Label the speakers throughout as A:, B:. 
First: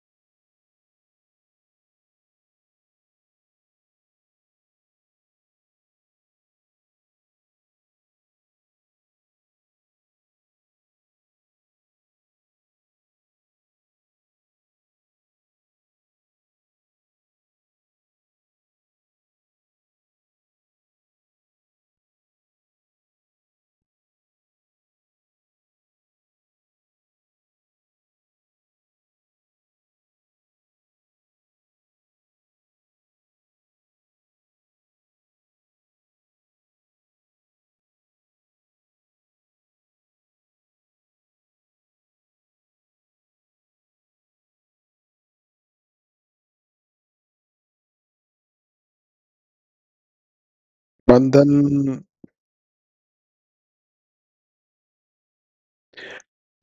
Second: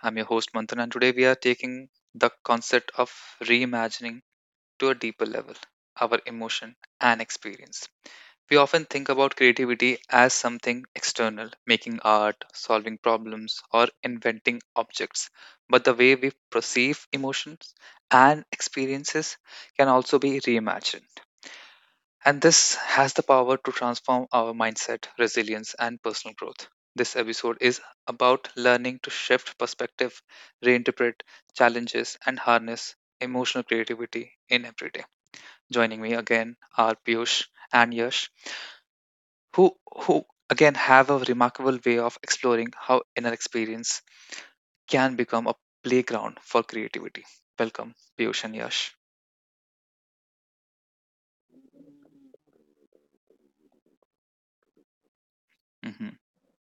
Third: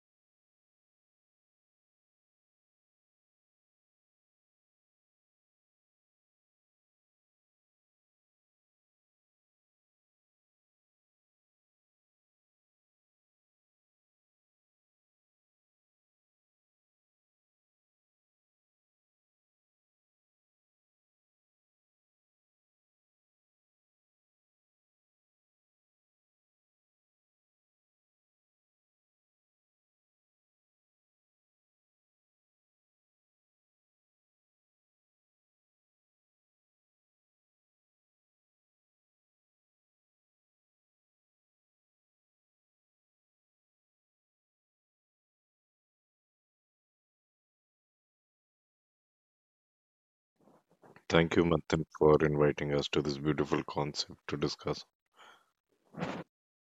A: I'm your host, Manthan, and today we are taking the concept of reimagining to a deeper level, our emotion and experience. We often think about creativity as something external, making art, solving problems, or inventing objects. But the way we perceive emotions and experiences can also be reimagined, and this has the power to transform our mindset, resilience, and personal growth. This episode is about learning to shift perspective, reinterpret challenges, and harness emotional creativity in everyday. Joining me again are Piyush and Yash, who, who again have a remarkable way of exploring how inner experience can become a playground for creativity. Welcome, Piyush and Yash.
B: Thank you,
C: Bandhan
B: Manthan, for inviting us to this beautiful concept to discuss.
A: hmm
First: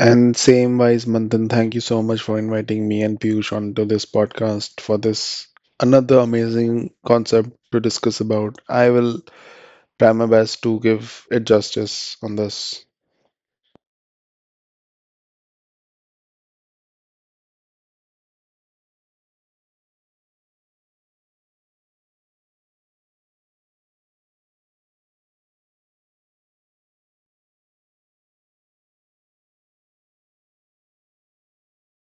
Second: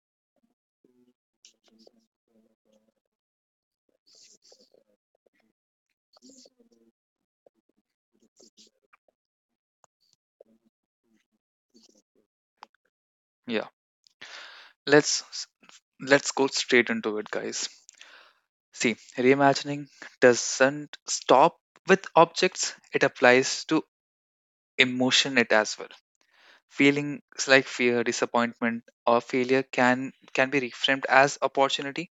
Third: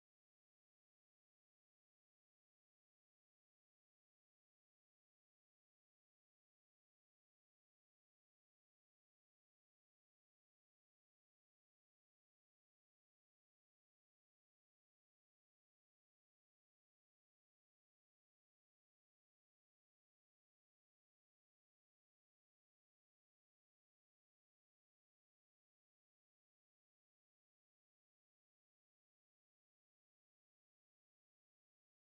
C: and same wise Bandhan, thank you so much for inviting me and Piyush onto this podcast for this another amazing concept to discuss about. I will try my best to give it justice on this.
A: Yeah, let's let's go straight into it, guys. See, reimagining doesn't stop with objects, it applies to emotion it as well. Feelings like fear, disappointment, or failure can be reframed as opportunity.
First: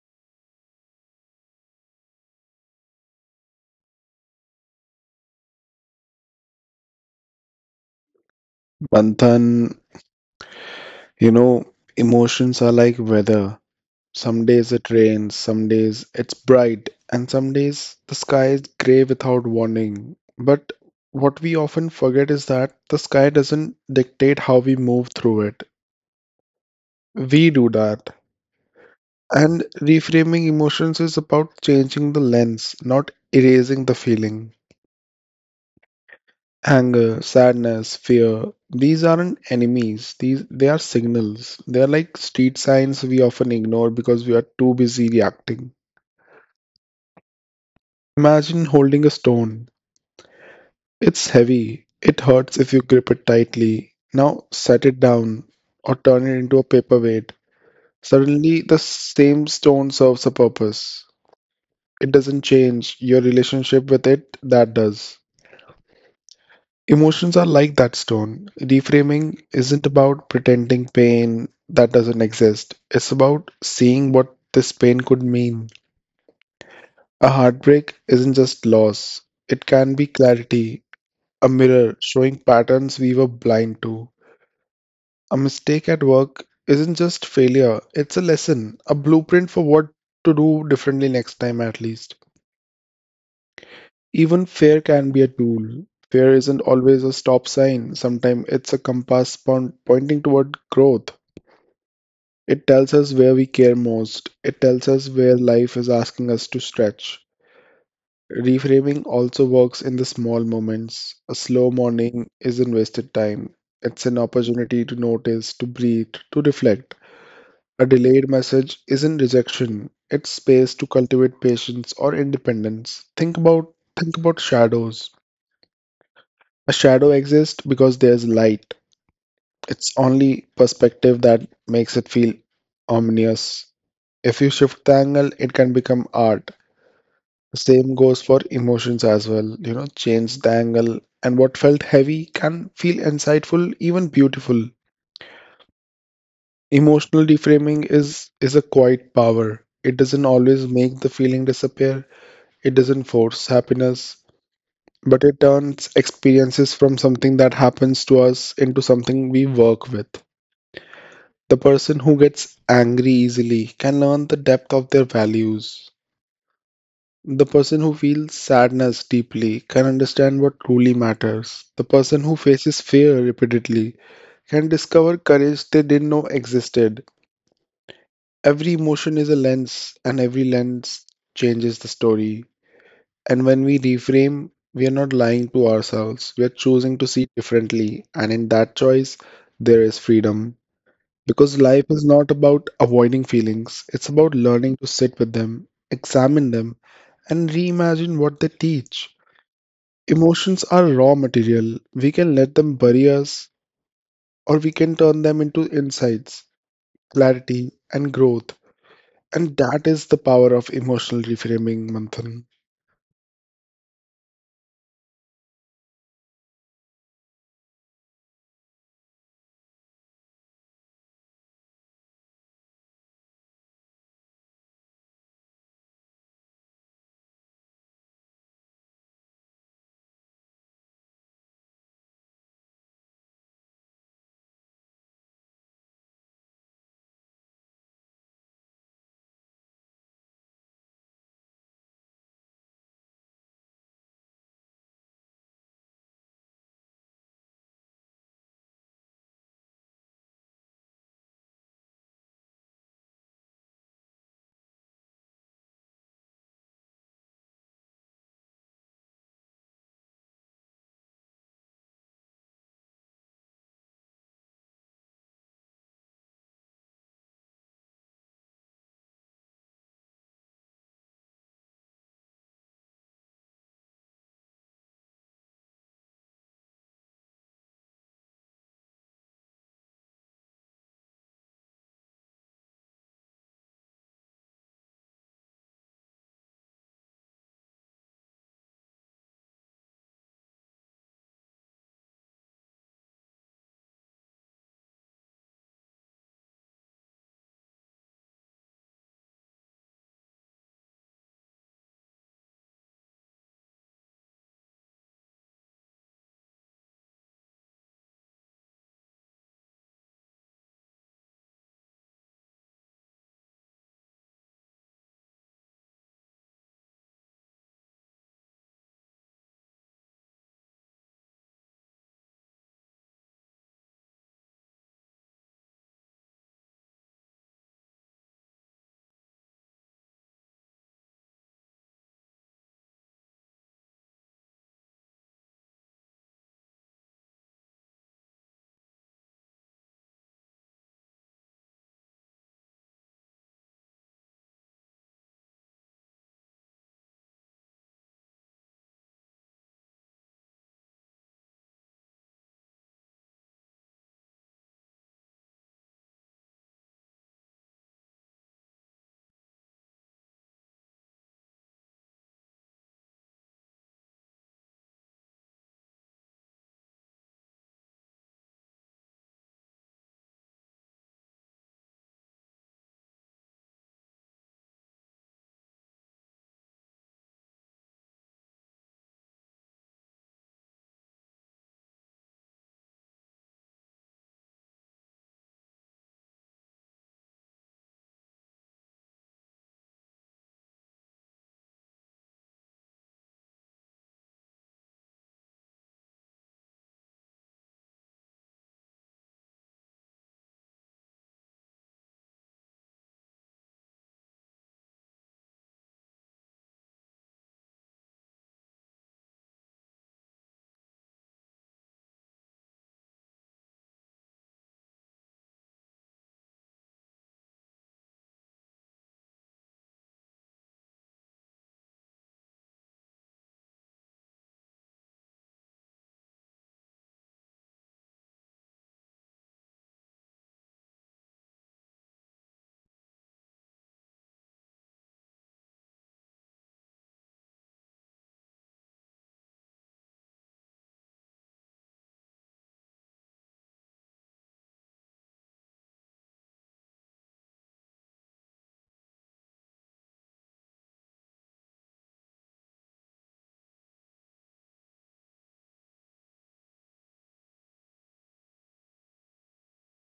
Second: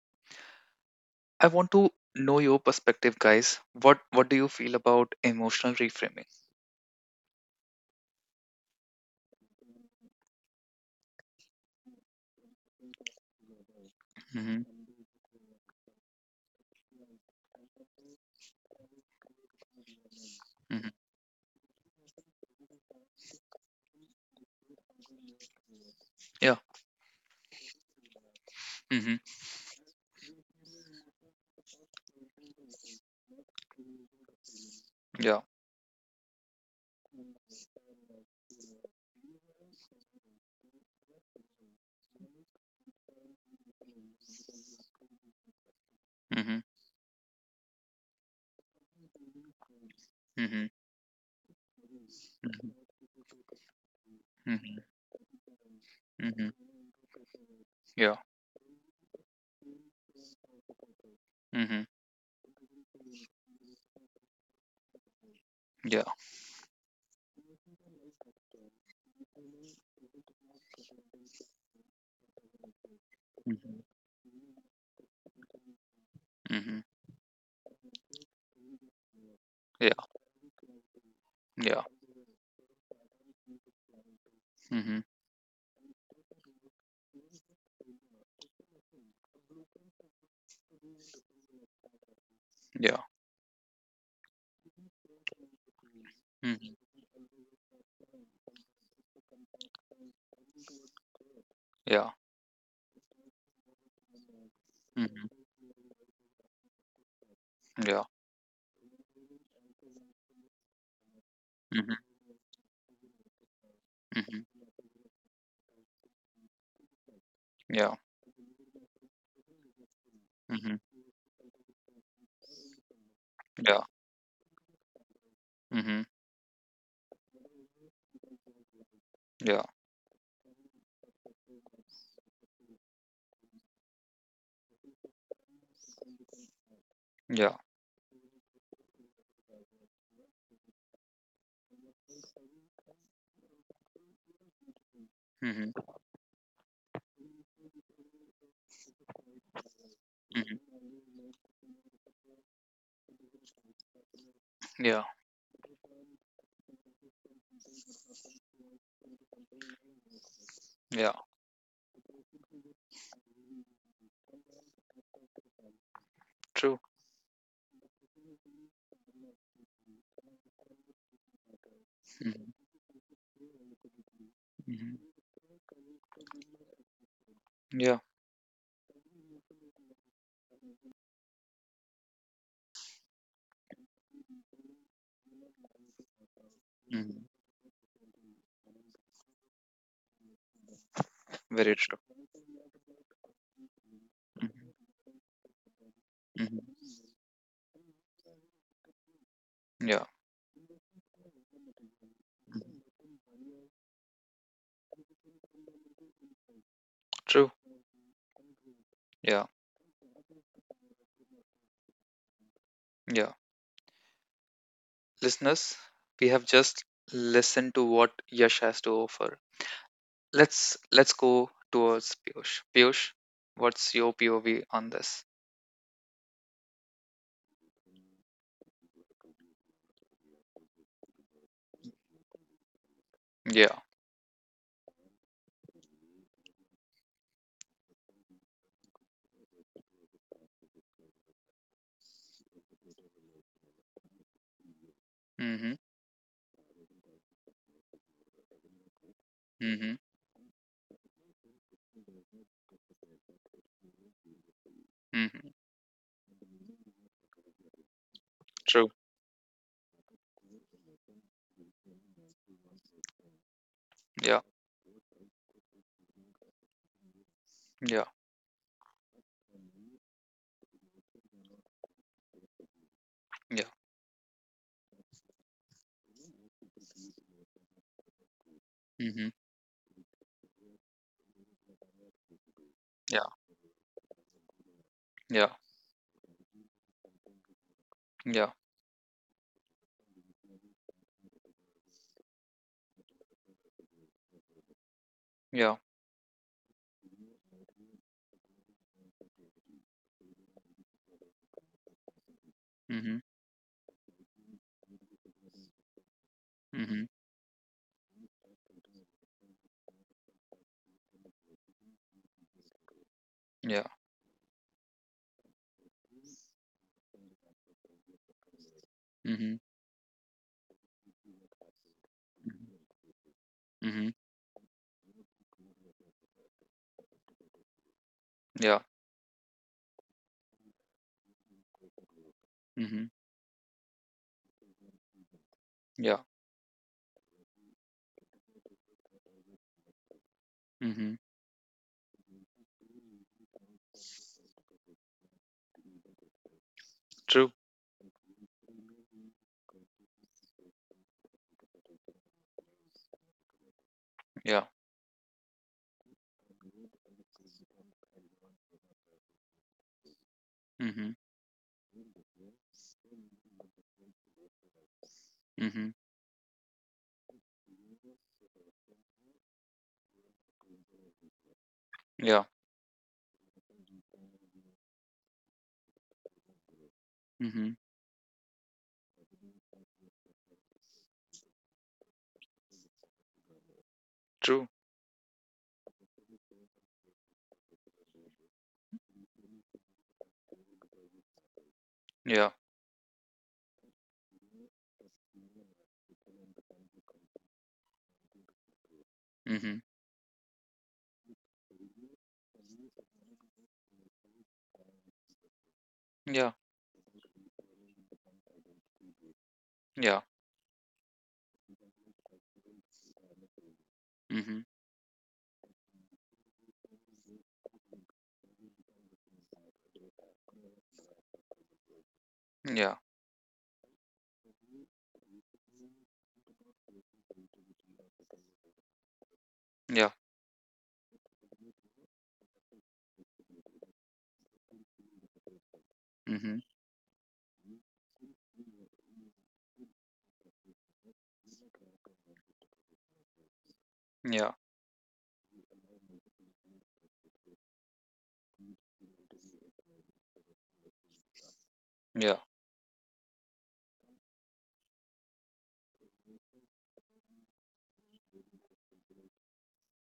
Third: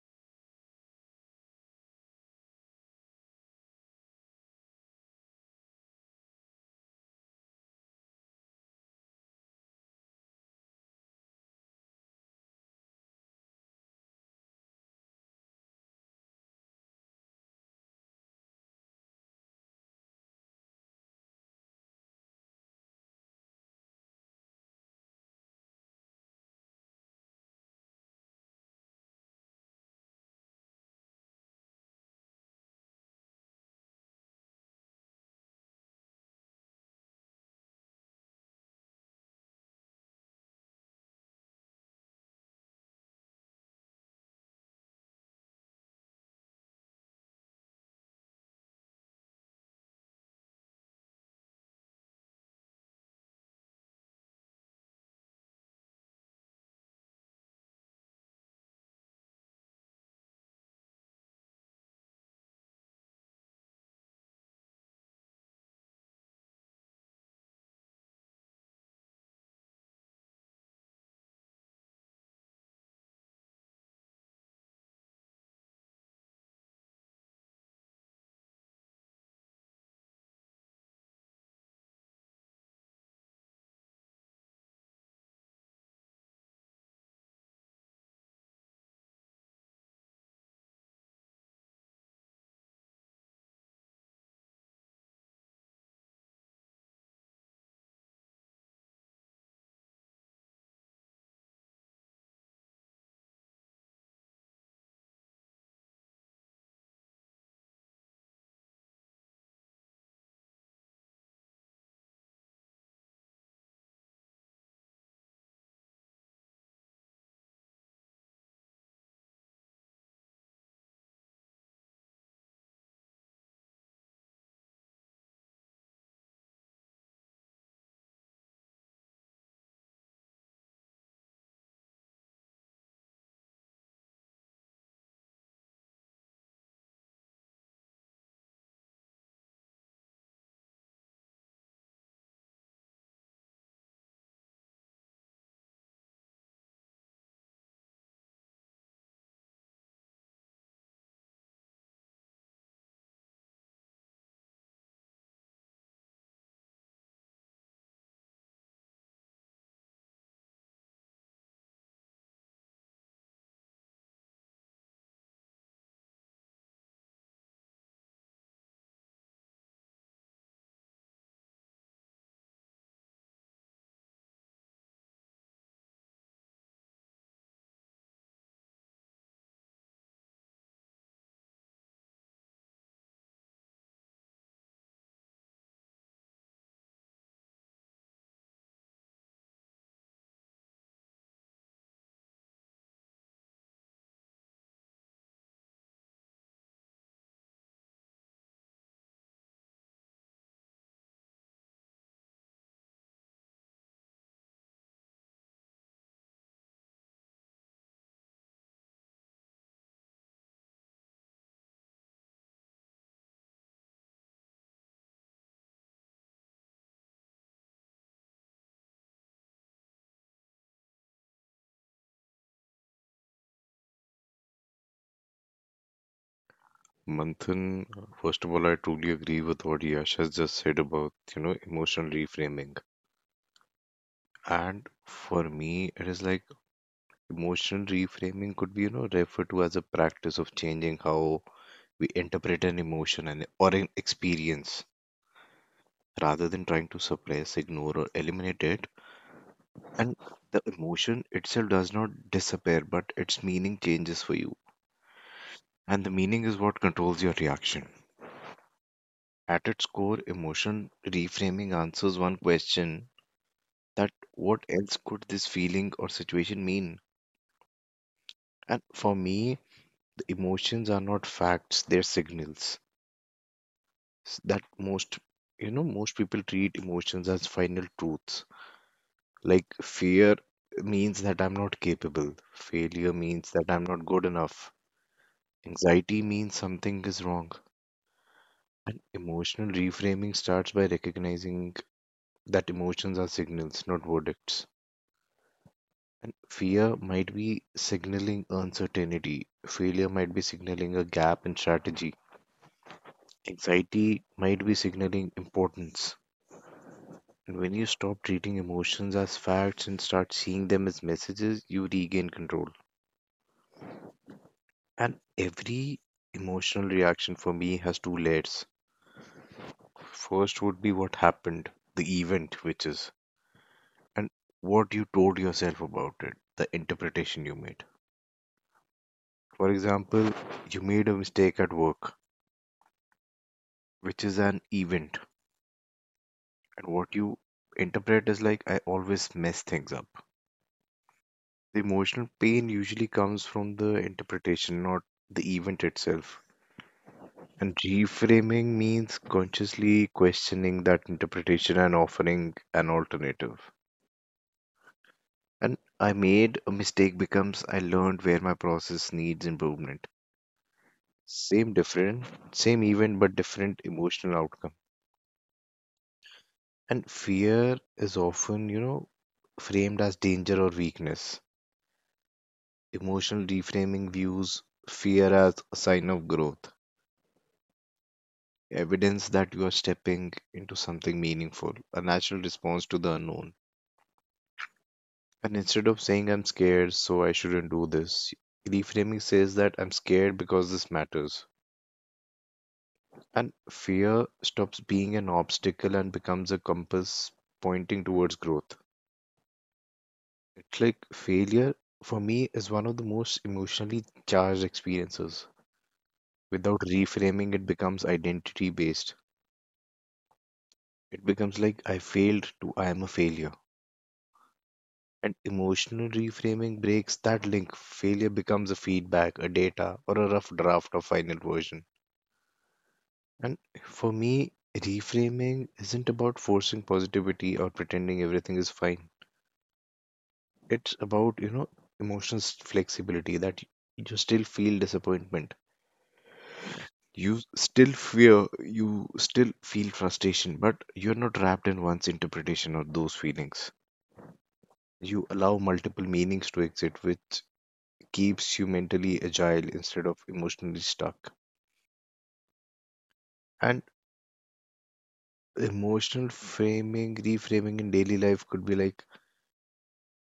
A: I want to know your perspective, guys. What do you feel about emotional reframing?
C: Bandhan, you know, emotions are like weather. Some
A: hmm
C: days it rains, some days it's bright, and some days the sky is gray without warning. But
A: hmm
C: what we often forget is that the sky doesn't dictate how we move through it.
A: Yeah.
C: We do that.
A: hmm
C: And reframing emotions is about changing the lens, not erasing the feeling.
A: Yeah.
C: Anger, sadness, fear, these aren't enemies. These they are signals. They are like street signs we often ignore because we are too busy reacting.
A: hmm
C: Imagine holding a stone.
A: hmm hmm
C: It's heavy. It hurts if you grip it
A: Mm-hmm.
C: tightly. Now set it down or turn it
A: Mm-hmm.
C: into a paperweight.
A: Yeah.
C: Suddenly the same stone serves a purpose.
A: Mm-hmm.
C: It doesn't change your relationship with it, that does.
A: Yeah.
C: Emotions are like that stone. Reframing isn't about pretending pain that doesn't exist, it's about
A: Mm-hmm.
C: seeing what this pain could mean.
A: Mm-hmm.
C: A heartbreak isn't just loss, it
A: Yeah.
C: can be clarity, a
A: Yeah.
C: mirror showing patterns we were blind to.
A: Mm-hmm.
C: A mistake at work isn't just failure, it's a lesson, a blueprint for what to do differently next time, at least.
A: Yeah.
C: Even fear can be a tool. Fear isn't
A: Mhm.
C: always a stop sign. Sometimes it's a compass pointing toward growth.
A: Yeah.
C: It tells us where we care most. It tells us
A: Mhm.
C: where life is asking us to stretch.
A: Yeah.
C: Reframing also works in the small moments. A slow
A: Mhm.
C: morning isn't wasted time. It's an
A: Mhm.
C: opportunity to notice, to breathe, to reflect. A
A: Yeah.
C: delayed message isn't rejection. It's space
A: Mhm.
C: to cultivate patience or independence.
A: Yeah.
C: Think about shadows.
A: Mhm.
C: A shadow exists because there's light.
A: Yeah.
C: It's only perspective that makes it feel ominous. If you shift the angle, it can become art.
A: Yeah.
C: The same goes for emotions as well. You know, change the angle, and what felt heavy can feel insightful, even beautiful.
A: Mhm.
C: Emotional deframing is a quiet power. It doesn't
A: Mhm.
C: always make the feeling disappear. It doesn't force happiness,
A: Yeah.
C: but it turns experiences from something that happens to us into something we work with.
A: Yeah.
C: The person who gets angry easily can learn the depth of their values.
A: True.
C: The person who feels sadness deeply can understand what truly matters. The person who
A: Mhm.
C: faces fear repeatedly can
A: Mhm.
C: discover courage they didn't know existed.
A: Yeah.
C: Every emotion is a lens, and every lens changes the story. And when we reframe, we are not lying to ourselves, we are choosing to
A: Mhm.
C: see differently, and in that choice, there is freedom. Because
A: Very
C: life
A: true.
C: is not about avoiding feelings, it's about
A: Mhm.
C: learning to sit with them, examine them,
A: Mhm.
C: and reimagine what they teach.
A: Yeah.
C: Emotions are raw material. We can let them
A: Mhm.
C: bury us, or we can turn them into insights,
A: True.
C: clarity, and growth.
A: Yeah.
C: And that is the power of emotional reframing, Manthan.
A: Yeah. Listeners, we have just listened to what Yash has to offer. Let's go towards Piyush. Piyush, what's your POV on this?
B: Manthan, first of all, I truly agree with what Yash has just said about, emotional reframing.
A: Yeah.
B: And for me, it is like emotional reframing could be, referred to as a practice of changing how we interpret an emotion and or an experience
A: Mm-hmm.
B: rather than trying to suppress, ignore, or eliminate it.
A: Mm-hmm.
B: And the emotion itself does not disappear, but its meaning changes for you.
A: Mm-hmm.
B: And the meaning is what controls your reaction.
A: True.
B: At its core, emotion reframing answers one question: that
A: Yeah.
B: what else could this feeling or situation mean?
A: Yeah.
B: And for me, the emotions are not facts, they're signals.
A: Yeah.
B: S- That most, most people treat emotions as final truths.
A: Mm-hmm.
B: Like fear means that I'm not capable, failure
A: Yeah.
B: means that I'm not good enough,
A: Yeah.
B: anxiety means something is wrong.
A: Yeah.
B: And emotional reframing starts by recognizing that emotions are signals, not verdicts.
A: Yeah.
B: And fear might be signaling uncertainty. Failure might be signaling a gap in strategy.
A: Mm-hmm.
B: Anxiety might be signaling importance.
A: Mm-hmm.
B: And when you stop treating emotions as facts and start seeing them as messages, you regain control.
A: Yeah.
B: And every emotional reaction for me has two layers.
A: Mm-hmm.
B: First would be what happened, the event, which is,
A: Mm-hmm.
B: and what you told yourself about it, the interpretation you made.
A: Yeah.
B: For example, you made a mistake at work,
A: Mm-hmm.
B: which is an event.
A: Yeah.
B: And what you interpret is like, I always mess things up.
A: Mm-hmm.
B: The emotional pain usually comes from the interpretation, not the event itself.
A: True.
B: And reframing means consciously questioning that interpretation and offering an alternative.
A: Yeah.
B: And I made a mistake becomes I learned where my process needs improvement.
A: Mm-hmm.
B: Same different, same event, but different emotional outcome.
A: Mm-hmm.
B: And fear is often, framed as danger or weakness.
A: Yeah.
B: Emotional reframing views fear as a sign of growth,
A: Mm-hmm.
B: evidence that you are stepping into something meaningful, a natural response to the unknown.
A: True.
B: And instead of saying I'm scared, so I shouldn't do this, reframing says that I'm scared because this matters.
A: Yeah.
B: And fear stops being an obstacle and becomes a compass pointing towards growth.
A: Mm-hmm.
B: It's like failure, for me, is one of the most emotionally charged experiences.
A: Yeah.
B: Without reframing, it becomes identity based.
A: Yeah.
B: It becomes like I failed to I am a failure.
A: Mm-hmm.
B: And emotional reframing breaks that link. Failure becomes a feedback, a data, or a rough draft or final version.
A: Yeah.
B: And for me, reframing isn't about forcing positivity or pretending everything is fine.
A: Yeah.
B: It's about, flexibility that you still feel disappointment.
A: Mm-hmm.
B: You still fear, you still feel frustration, but you're not wrapped in one's interpretation of those feelings.
A: Yeah.
B: You allow multiple meanings to exist, which keeps you mentally agile instead of emotionally stuck.
A: Yeah.
B: And reframing in daily life could be like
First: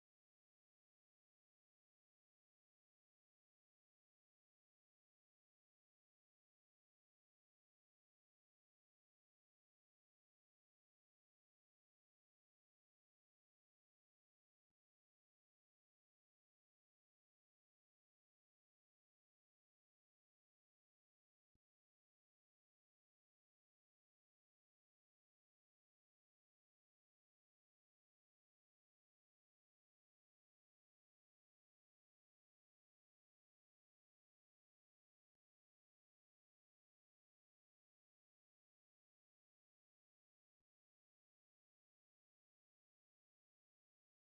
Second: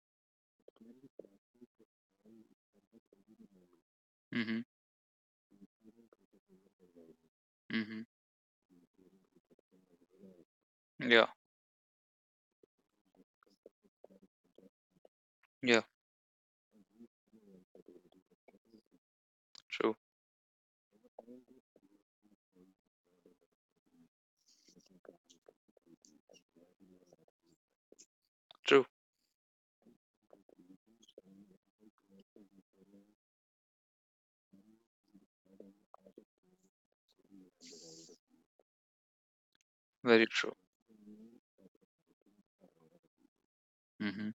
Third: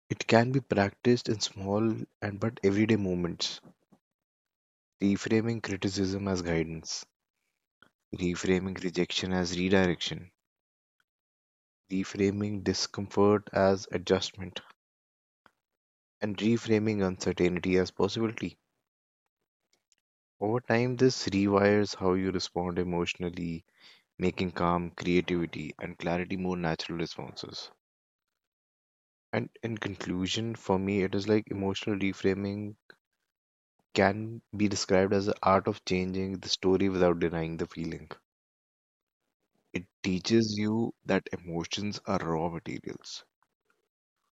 B: it can be practiced in small and but everyday moments.
A: Mm-hmm.
B: Reframing criticism as guidance,
A: Mm-hmm.
B: reframing rejection as redirection,
A: Yeah.
B: reframing discomfort as adjustment,
A: Yeah.
B: and reframing uncertainty as possibility.
A: True.
B: Over time, this rewires how you respond emotionally, making calm, creativity, and clarity more natural responses.
A: True.
B: And in conclusion, for me, it is like emotional reframing can be described as the art of changing the story without denying the feeling. It
A: Very true.
B: teaches you that emotions are raw materials,
A: hmm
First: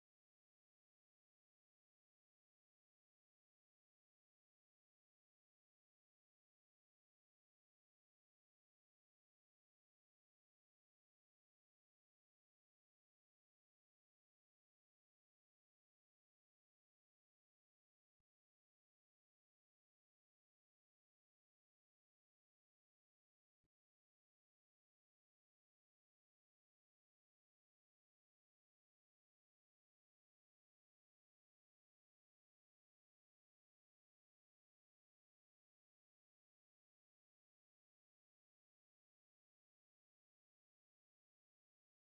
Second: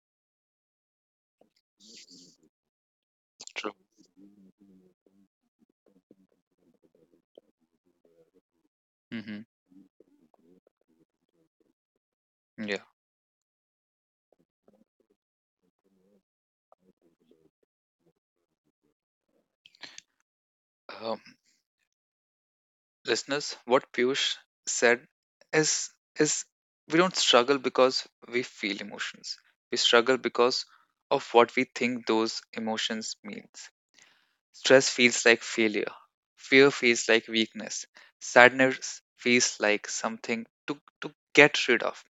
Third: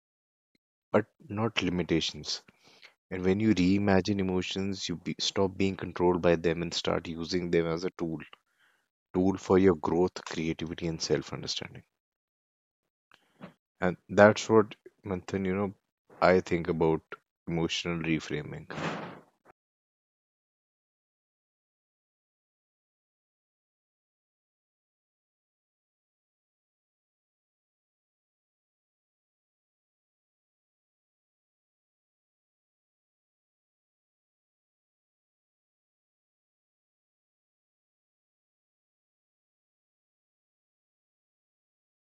B: but not limitations. And when you
A: True.
B: reimagine emotions, you stop being controlled by them and start using them as a tool, tool
A: hmm
B: for your growth, creativity, and self-understanding.
A: Yeah.
B: And that's what, Manthan, I think about emotional reframing.
A: Um, Listeners, what Piyush said is is we don't struggle because we feel emotions. We struggle because of what we think those emotions means. Stress feels like failure. Fear feels like weakness. Sadness feels like something to get rid of.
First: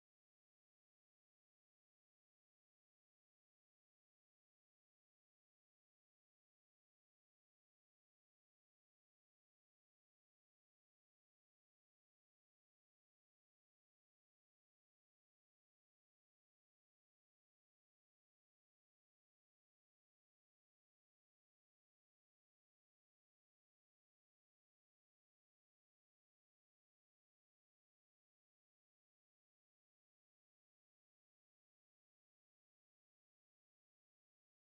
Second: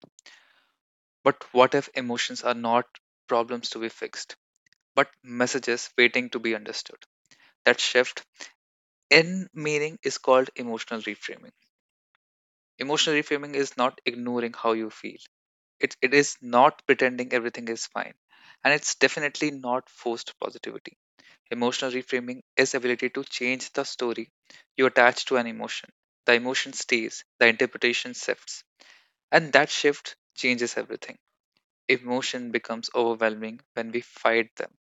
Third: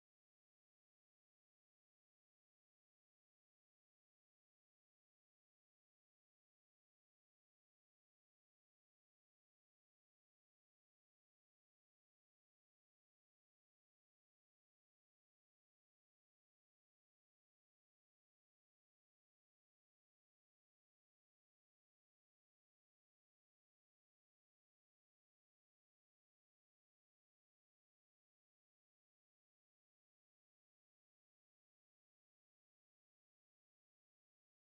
A: But what if emotions are not problems to be fixed, but messages waiting to be understood? That shift in meaning is called emotional reframing. Emotional reframing is not ignoring how you feel. It is not pretending everything is fine. And it's definitely not forced positivity. Emotional reframing is ability to change the story you attach to an emotion. The emotion stays, the interpretation shifts. And that shift changes everything. Emotion becomes overwhelming when we fight them,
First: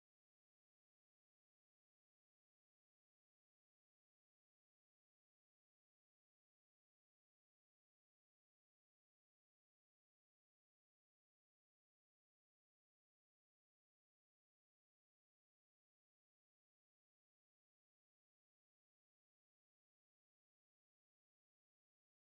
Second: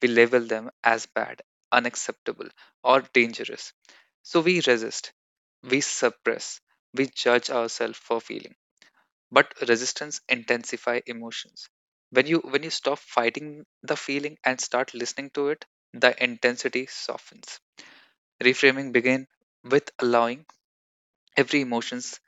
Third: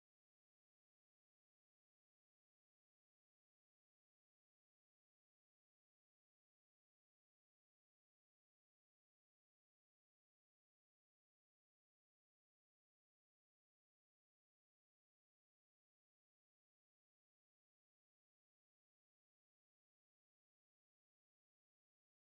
A: we label them as bad, unacceptable, or dangerous. So we resist, we suppress, we judge ourselves for feeling. But resistance intensifies emotions. When you stop fighting the feeling and start listening to it, the intensity softens. Reframing begin with allowing. Every emotions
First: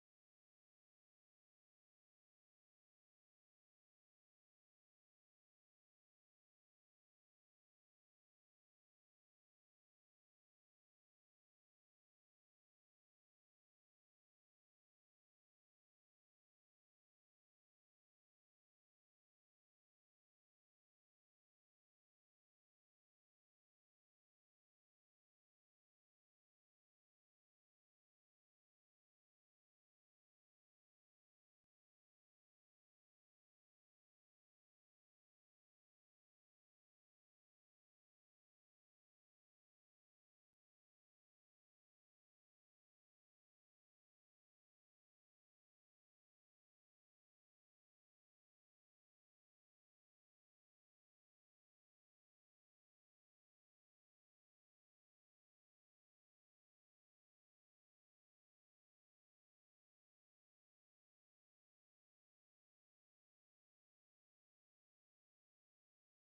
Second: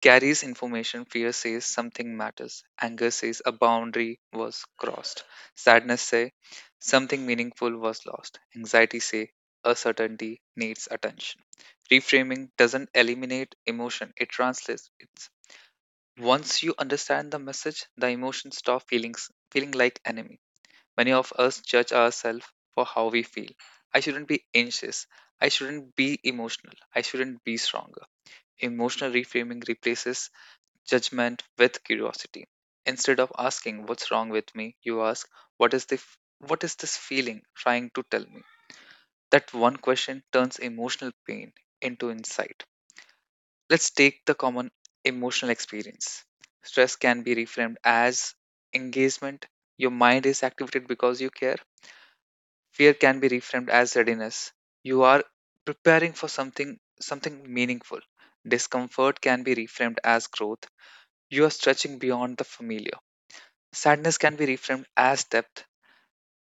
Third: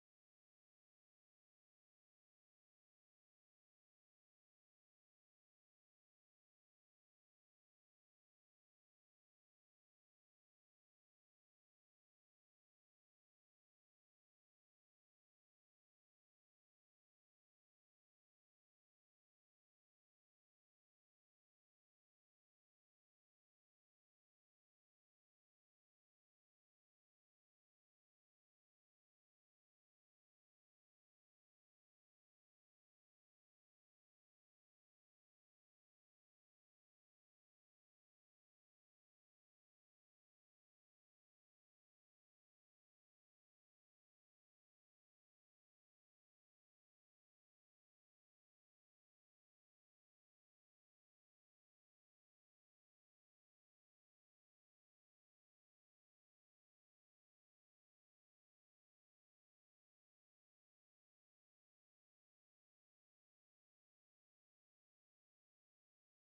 A: carries information. Fear says something matters. Anger says a boundary was crossed. Sadness say something meaningful was lost. Anxiety say a certainty needs attention. Reframing doesn't eliminate emotion. It translates. It's once you understand the message, the emotion stop feeling like enemy. Many of us judge ourselves for how we feel. I shouldn't be anxious. I shouldn't be emotional. I shouldn't be stronger. Emotional reframing replaces judgment with curiosity. Instead of asking what's wrong with me, you ask what is this feeling trying to tell me? That one question turns emotional pain into insight. Let's take the common emotional experience. Stress can be reframed as engagement. Your mind is activated because you care. Fear can be reframed as readiness. You are preparing for something meaningful. Discomfort can be reframed as growth. You are stretching beyond the familiar. Sadness can be reframed as depth.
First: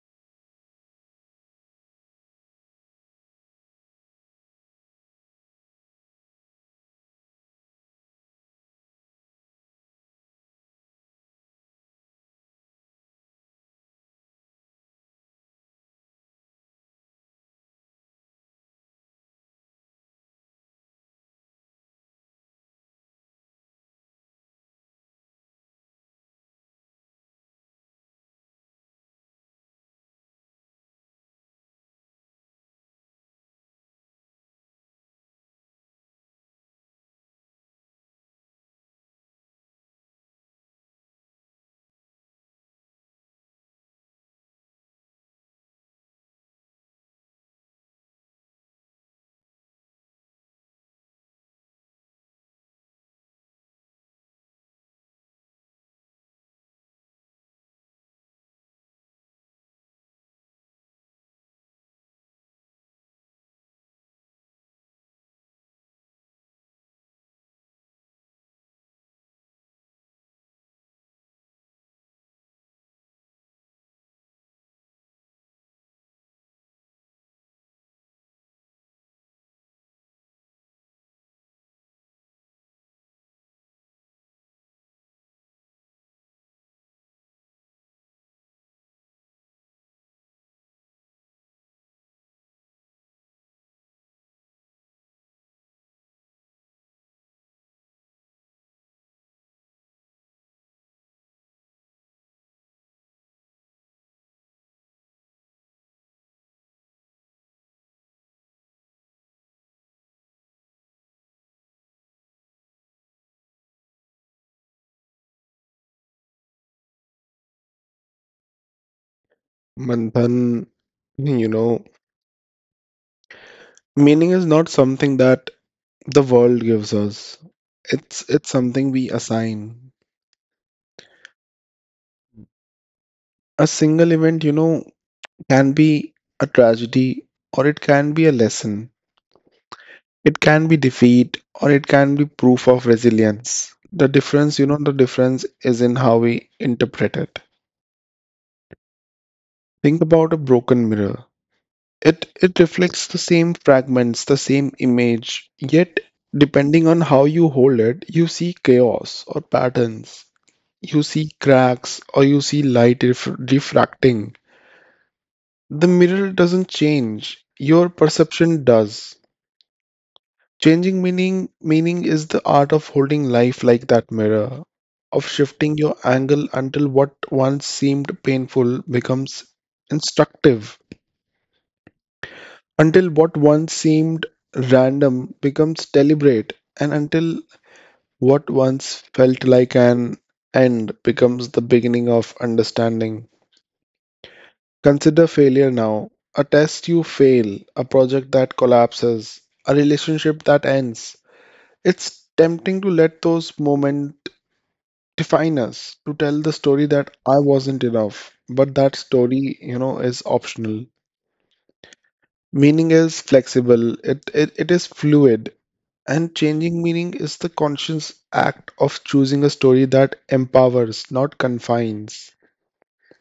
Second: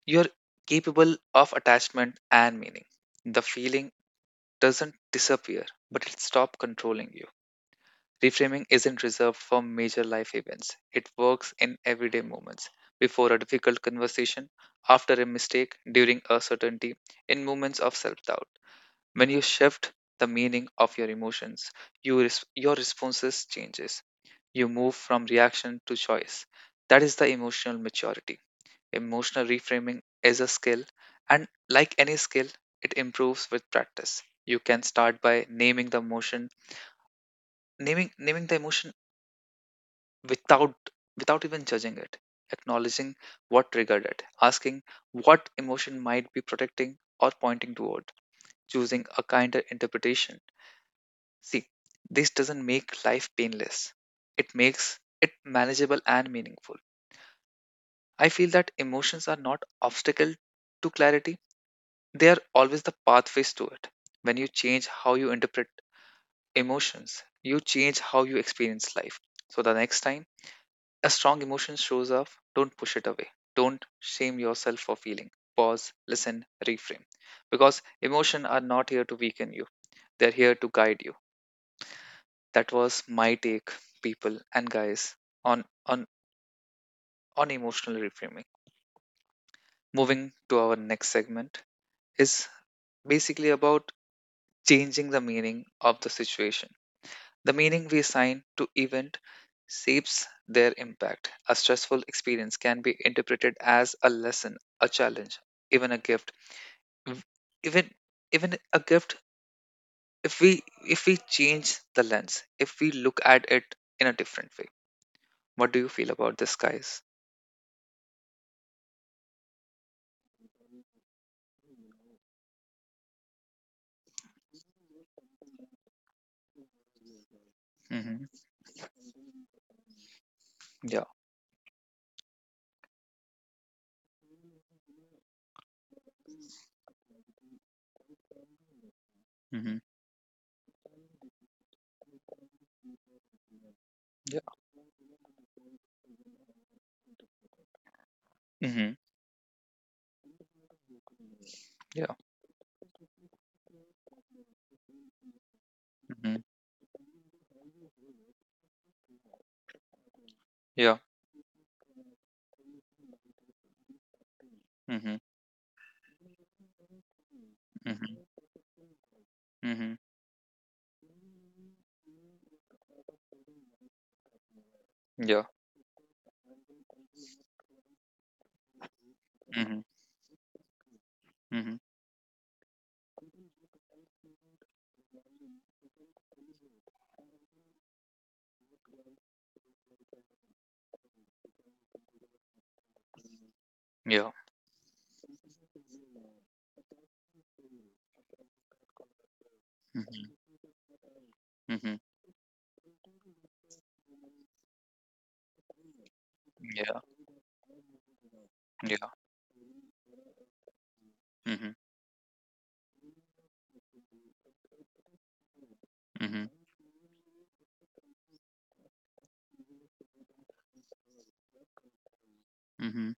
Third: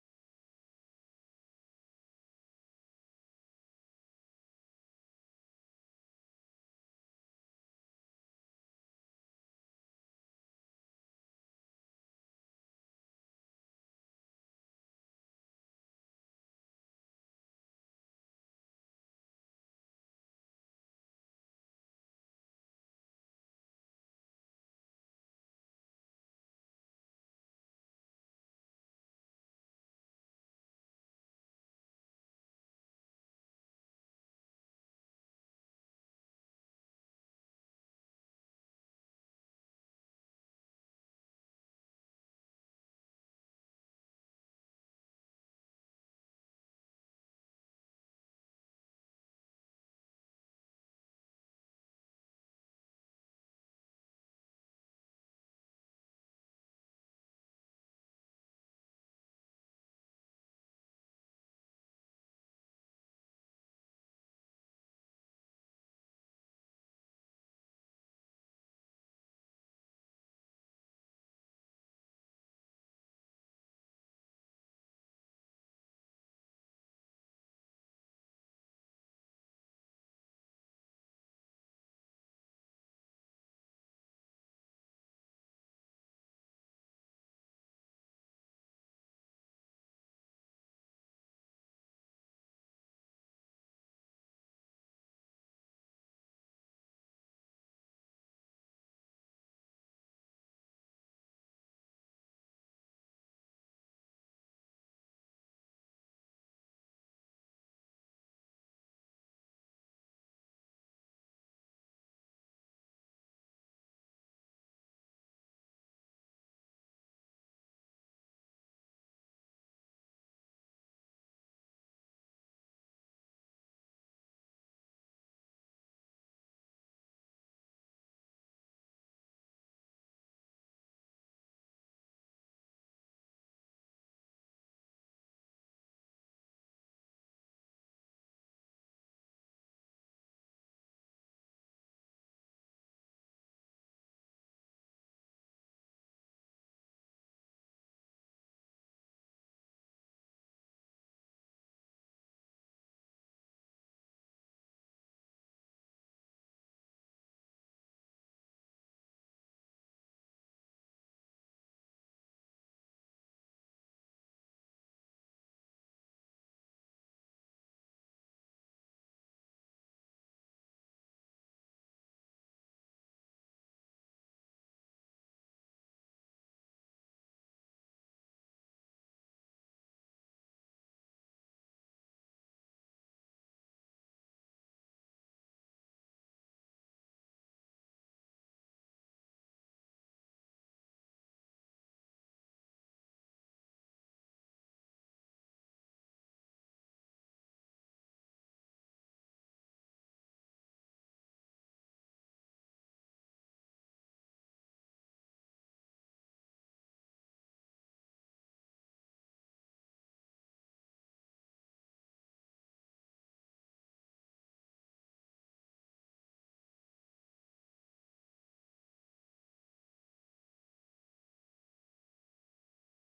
A: You are capable of attachment and meaning. The feeling doesn't disappear, but it stops controlling you. Reframing isn't reserved for major life events, it works in everyday moments. Before a difficult conversation, after a mistake, during uncertainty, in moments of self doubt. When you shift the meaning of your emotions, your responses changes. You move from reaction to choice. That is the emotional maturity. Emotional reframing is a skill, and like any skill, it improves with practice. You can start by naming the emotion, naming the emotion without without even judging it, acknowledging what triggered it, asking what emotion might be protecting or pointing toward, choosing a kinder interpretation. See, this doesn't make life painless. It makes it manageable and meaningful. I feel that emotions are not obstacle to clarity. They are always the pathways to it. When you change how you interpret emotions, you change how you experience life. So the next time a strong emotion shows up, don't push it away. Don't shame yourself for feeling. Pause, listen, reframe. Because emotions are not here to weaken you. They're here to guide you. That was my take, people and guys, on on on emotional reframing. Moving to our next segment is basically about changing the meaning of the situation. The meaning we assign to event shapes their impact. A stressful experience can be interpreted as a lesson, a challenge, even a gift. Mm, Even even a gift, if we change the lens, if we look at it in a different way. What do you feel about this, guys?
C: Manthan, you know, meaning is not something that the world gives us. It's
A: Mm-hmm.
C: it's something we assign.
A: Yeah.
C: A single event, you know, can be a tragedy or it can be a lesson.
A: Mhm.
C: It can be defeat or it can be proof of resilience. The
A: Yeah.
C: difference, you know, the difference is in how we interpret it.
A: Mhm.
C: Think about a broken mirror.
A: Yeah.
C: It reflects the same fragments, the same image, yet
A: Mhm.
C: depending on how you hold it, you see chaos or patterns.
A: Yeah.
C: You see cracks or you see light refracting.
A: Mhm.
C: The mirror doesn't change, your
A: Mhm.
C: perception does.
A: Mhm.
C: Changing meaning is the art of holding life like that mirror, of
A: Yeah.
C: shifting your angle until what once seemed painful becomes
A: Mhm.
C: instructive,
A: Mhm.
C: until what once seemed random becomes deliberate, and until what once felt like an end becomes the beginning of understanding.
A: Yeah.
C: Consider failure now, a test you fail, a project that collapses, a
A: Mhm.
C: relationship that ends.
A: Mhm.
C: It's tempting to let those moments define us, to tell the story
A: Yeah.
C: that I wasn't enough, but that
A: Yeah.
C: story, you know, is optional.
A: Mhm.
C: Meaning is flexible, it is fluid, and
A: Mhm.
C: changing meaning is the conscious act of choosing a story that empowers, not confines.
A: Mhm.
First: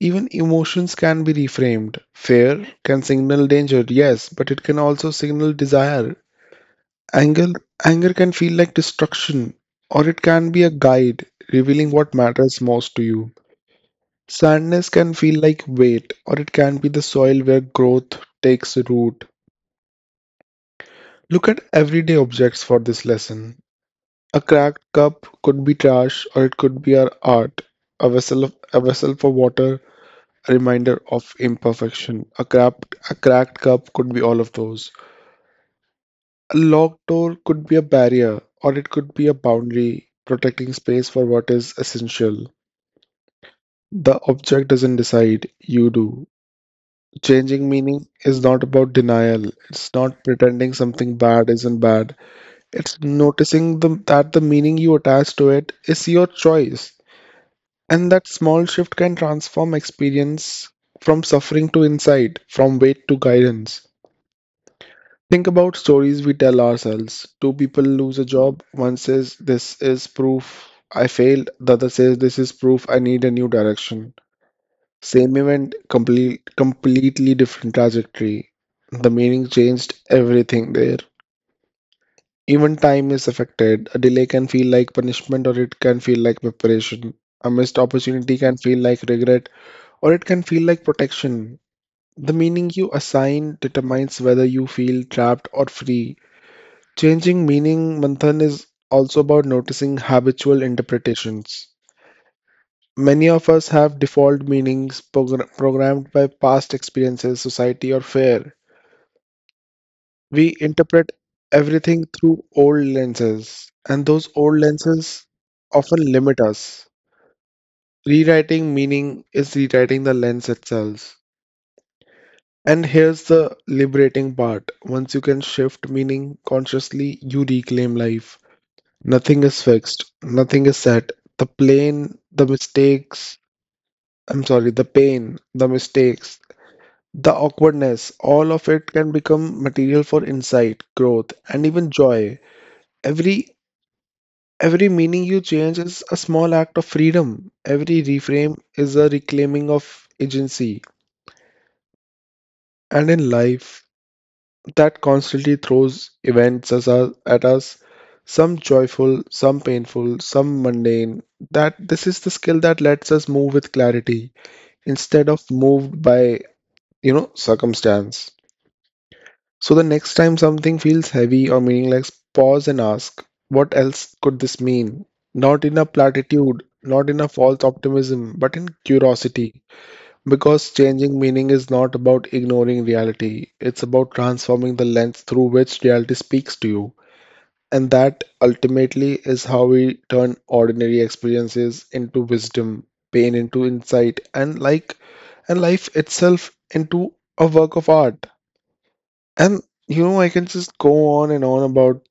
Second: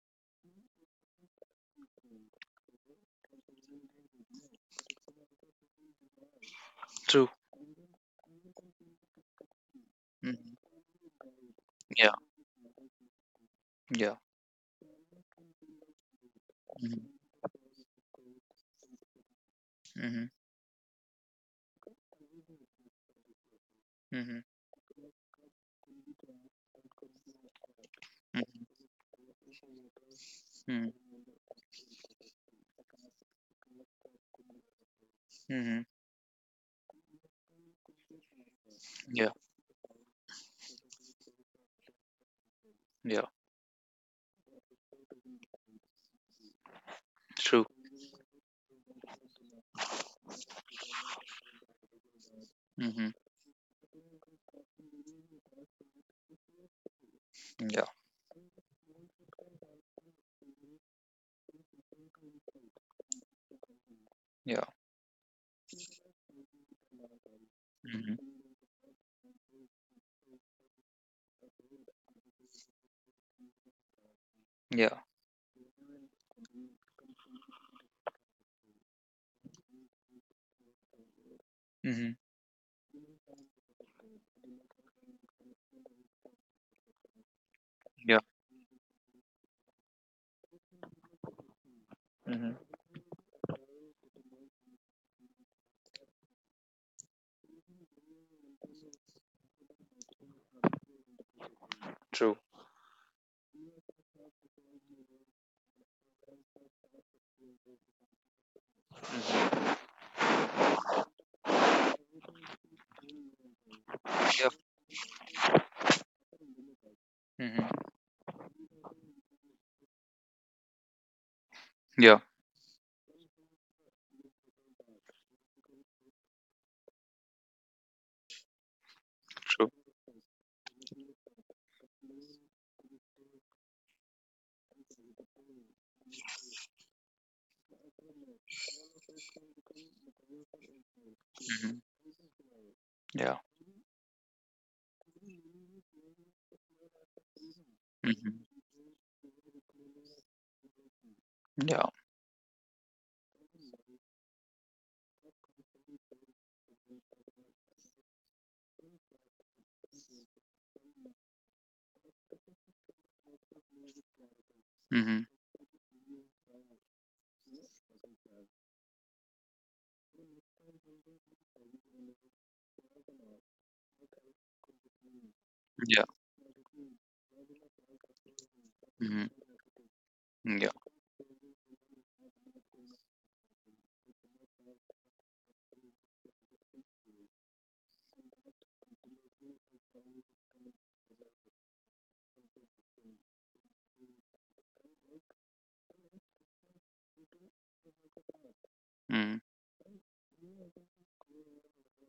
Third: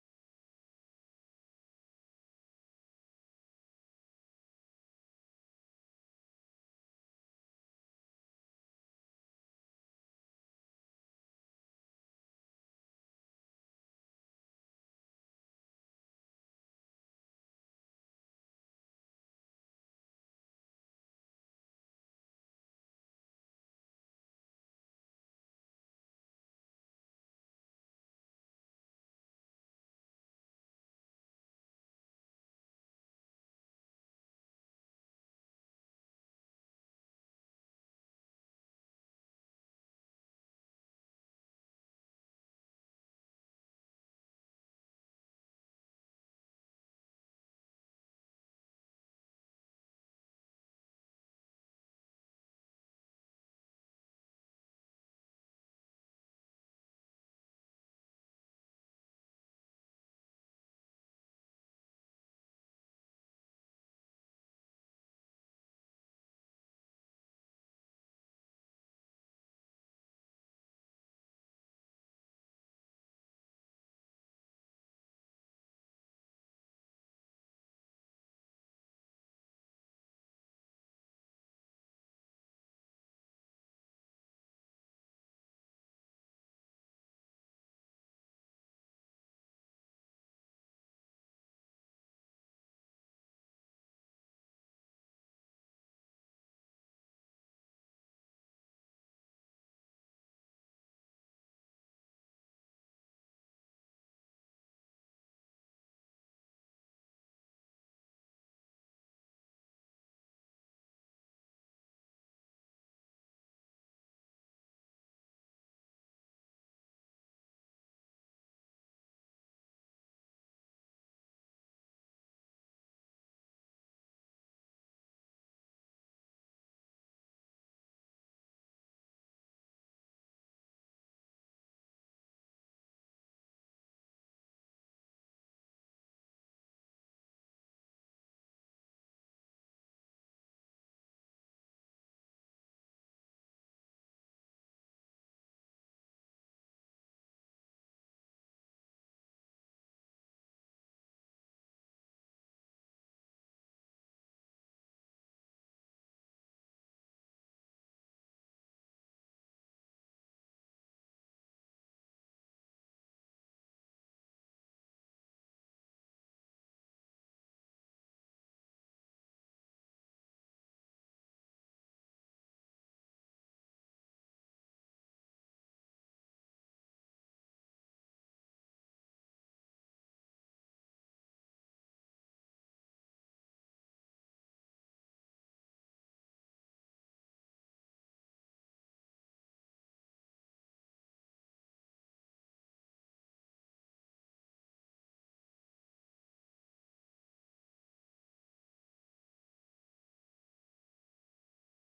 C: Even emotions can be reframed. Fear can signal danger, yes, but it can also signal desire.
A: True.
C: Anger, anger can feel like destruction, or it can
A: Mhm.
C: be a guide revealing
A: Yeah.
C: what matters most to you.
A: Yeah.
C: Sadness can feel like weight, or it can be the
A: Mhm.
C: soil where growth takes root.
A: Mhm.
C: Look at everyday objects for this lesson. A
A: Mhm.
C: cracked cup could be trash, or it could be our art. A vessel for water, a
A: Mhm.
C: reminder of imperfection. A cracked cup could be all of those.
A: Mhm.
C: A locked door could be a barrier, or it could be a
A: Yeah.
C: boundary protecting space for what is essential.
A: Yeah.
C: The object doesn't decide, you do. Changing
A: True.
C: meaning is not about denial. It's not pretending something bad isn't bad. It's
A: Mhm.
C: noticing that the meaning you attach to it is your choice.
A: Yeah.
C: And that small shift can transform experience from suffering to insight, from weight to guidance.
A: Yeah.
C: Think about stories we tell ourselves. Two people lose a
A: Mhm.
C: job. One says, "This is proof I failed." The other says, "This is proof I need a new direction."
A: Yeah.
C: Same event, completely different trajectory. The meaning changed everything there.
A: Mhm.
C: Even time is affected. A delay can feel like punishment or it can feel like preparation. A missed
A: Yeah.
C: opportunity can feel like regret or it can feel like protection. The meaning
A: Mhm.
C: you assign determines whether you feel trapped or free. Changing meaning, Manthan, is also about noticing habitual interpretations.
A: True.
C: Many of us have default meanings programmed by past experiences, society, or fear.
A: Mhm.
C: We interpret everything through old lenses, and those
A: Yeah.
C: old lenses often limit us.
A: Mhm.
C: Rewriting meaning is rewriting the lens itself.
A: Yeah.
C: And here's the liberating part once you can shift meaning consciously, you reclaim life. Nothing is
A: True.
C: fixed, nothing is set. The plane, the mistakes, the pain, the mistakes, the awkwardness, all of it can become material for insight, growth, and
A: Mhm.
C: even joy.
A: Yeah.
C: Every every meaning you change is a small act of freedom. Every
A: Mhm.
C: reframe is a reclaiming of agency.
A: Yeah.
C: And in life, that constantly throws events at us, some joyful, some painful, some mundane. That this is the skill that lets us move with clarity
A: Mhm.
C: instead of moved by, you know, circumstance. So the next time something feels heavy or meaningless, pause and ask, what else could this mean? Not in a
A: Yeah.
C: platitude, not in a false optimism, but in
A: Mhm.
C: curiosity. Because
A: Yeah.
C: changing meaning is not about ignoring reality, it's about transforming the lens through which reality speaks to you. And that ultimately is how we turn ordinary experiences into wisdom, pain into insight, and life itself into a work of art.
A: Mhm.
C: And you know, I can just go on and on about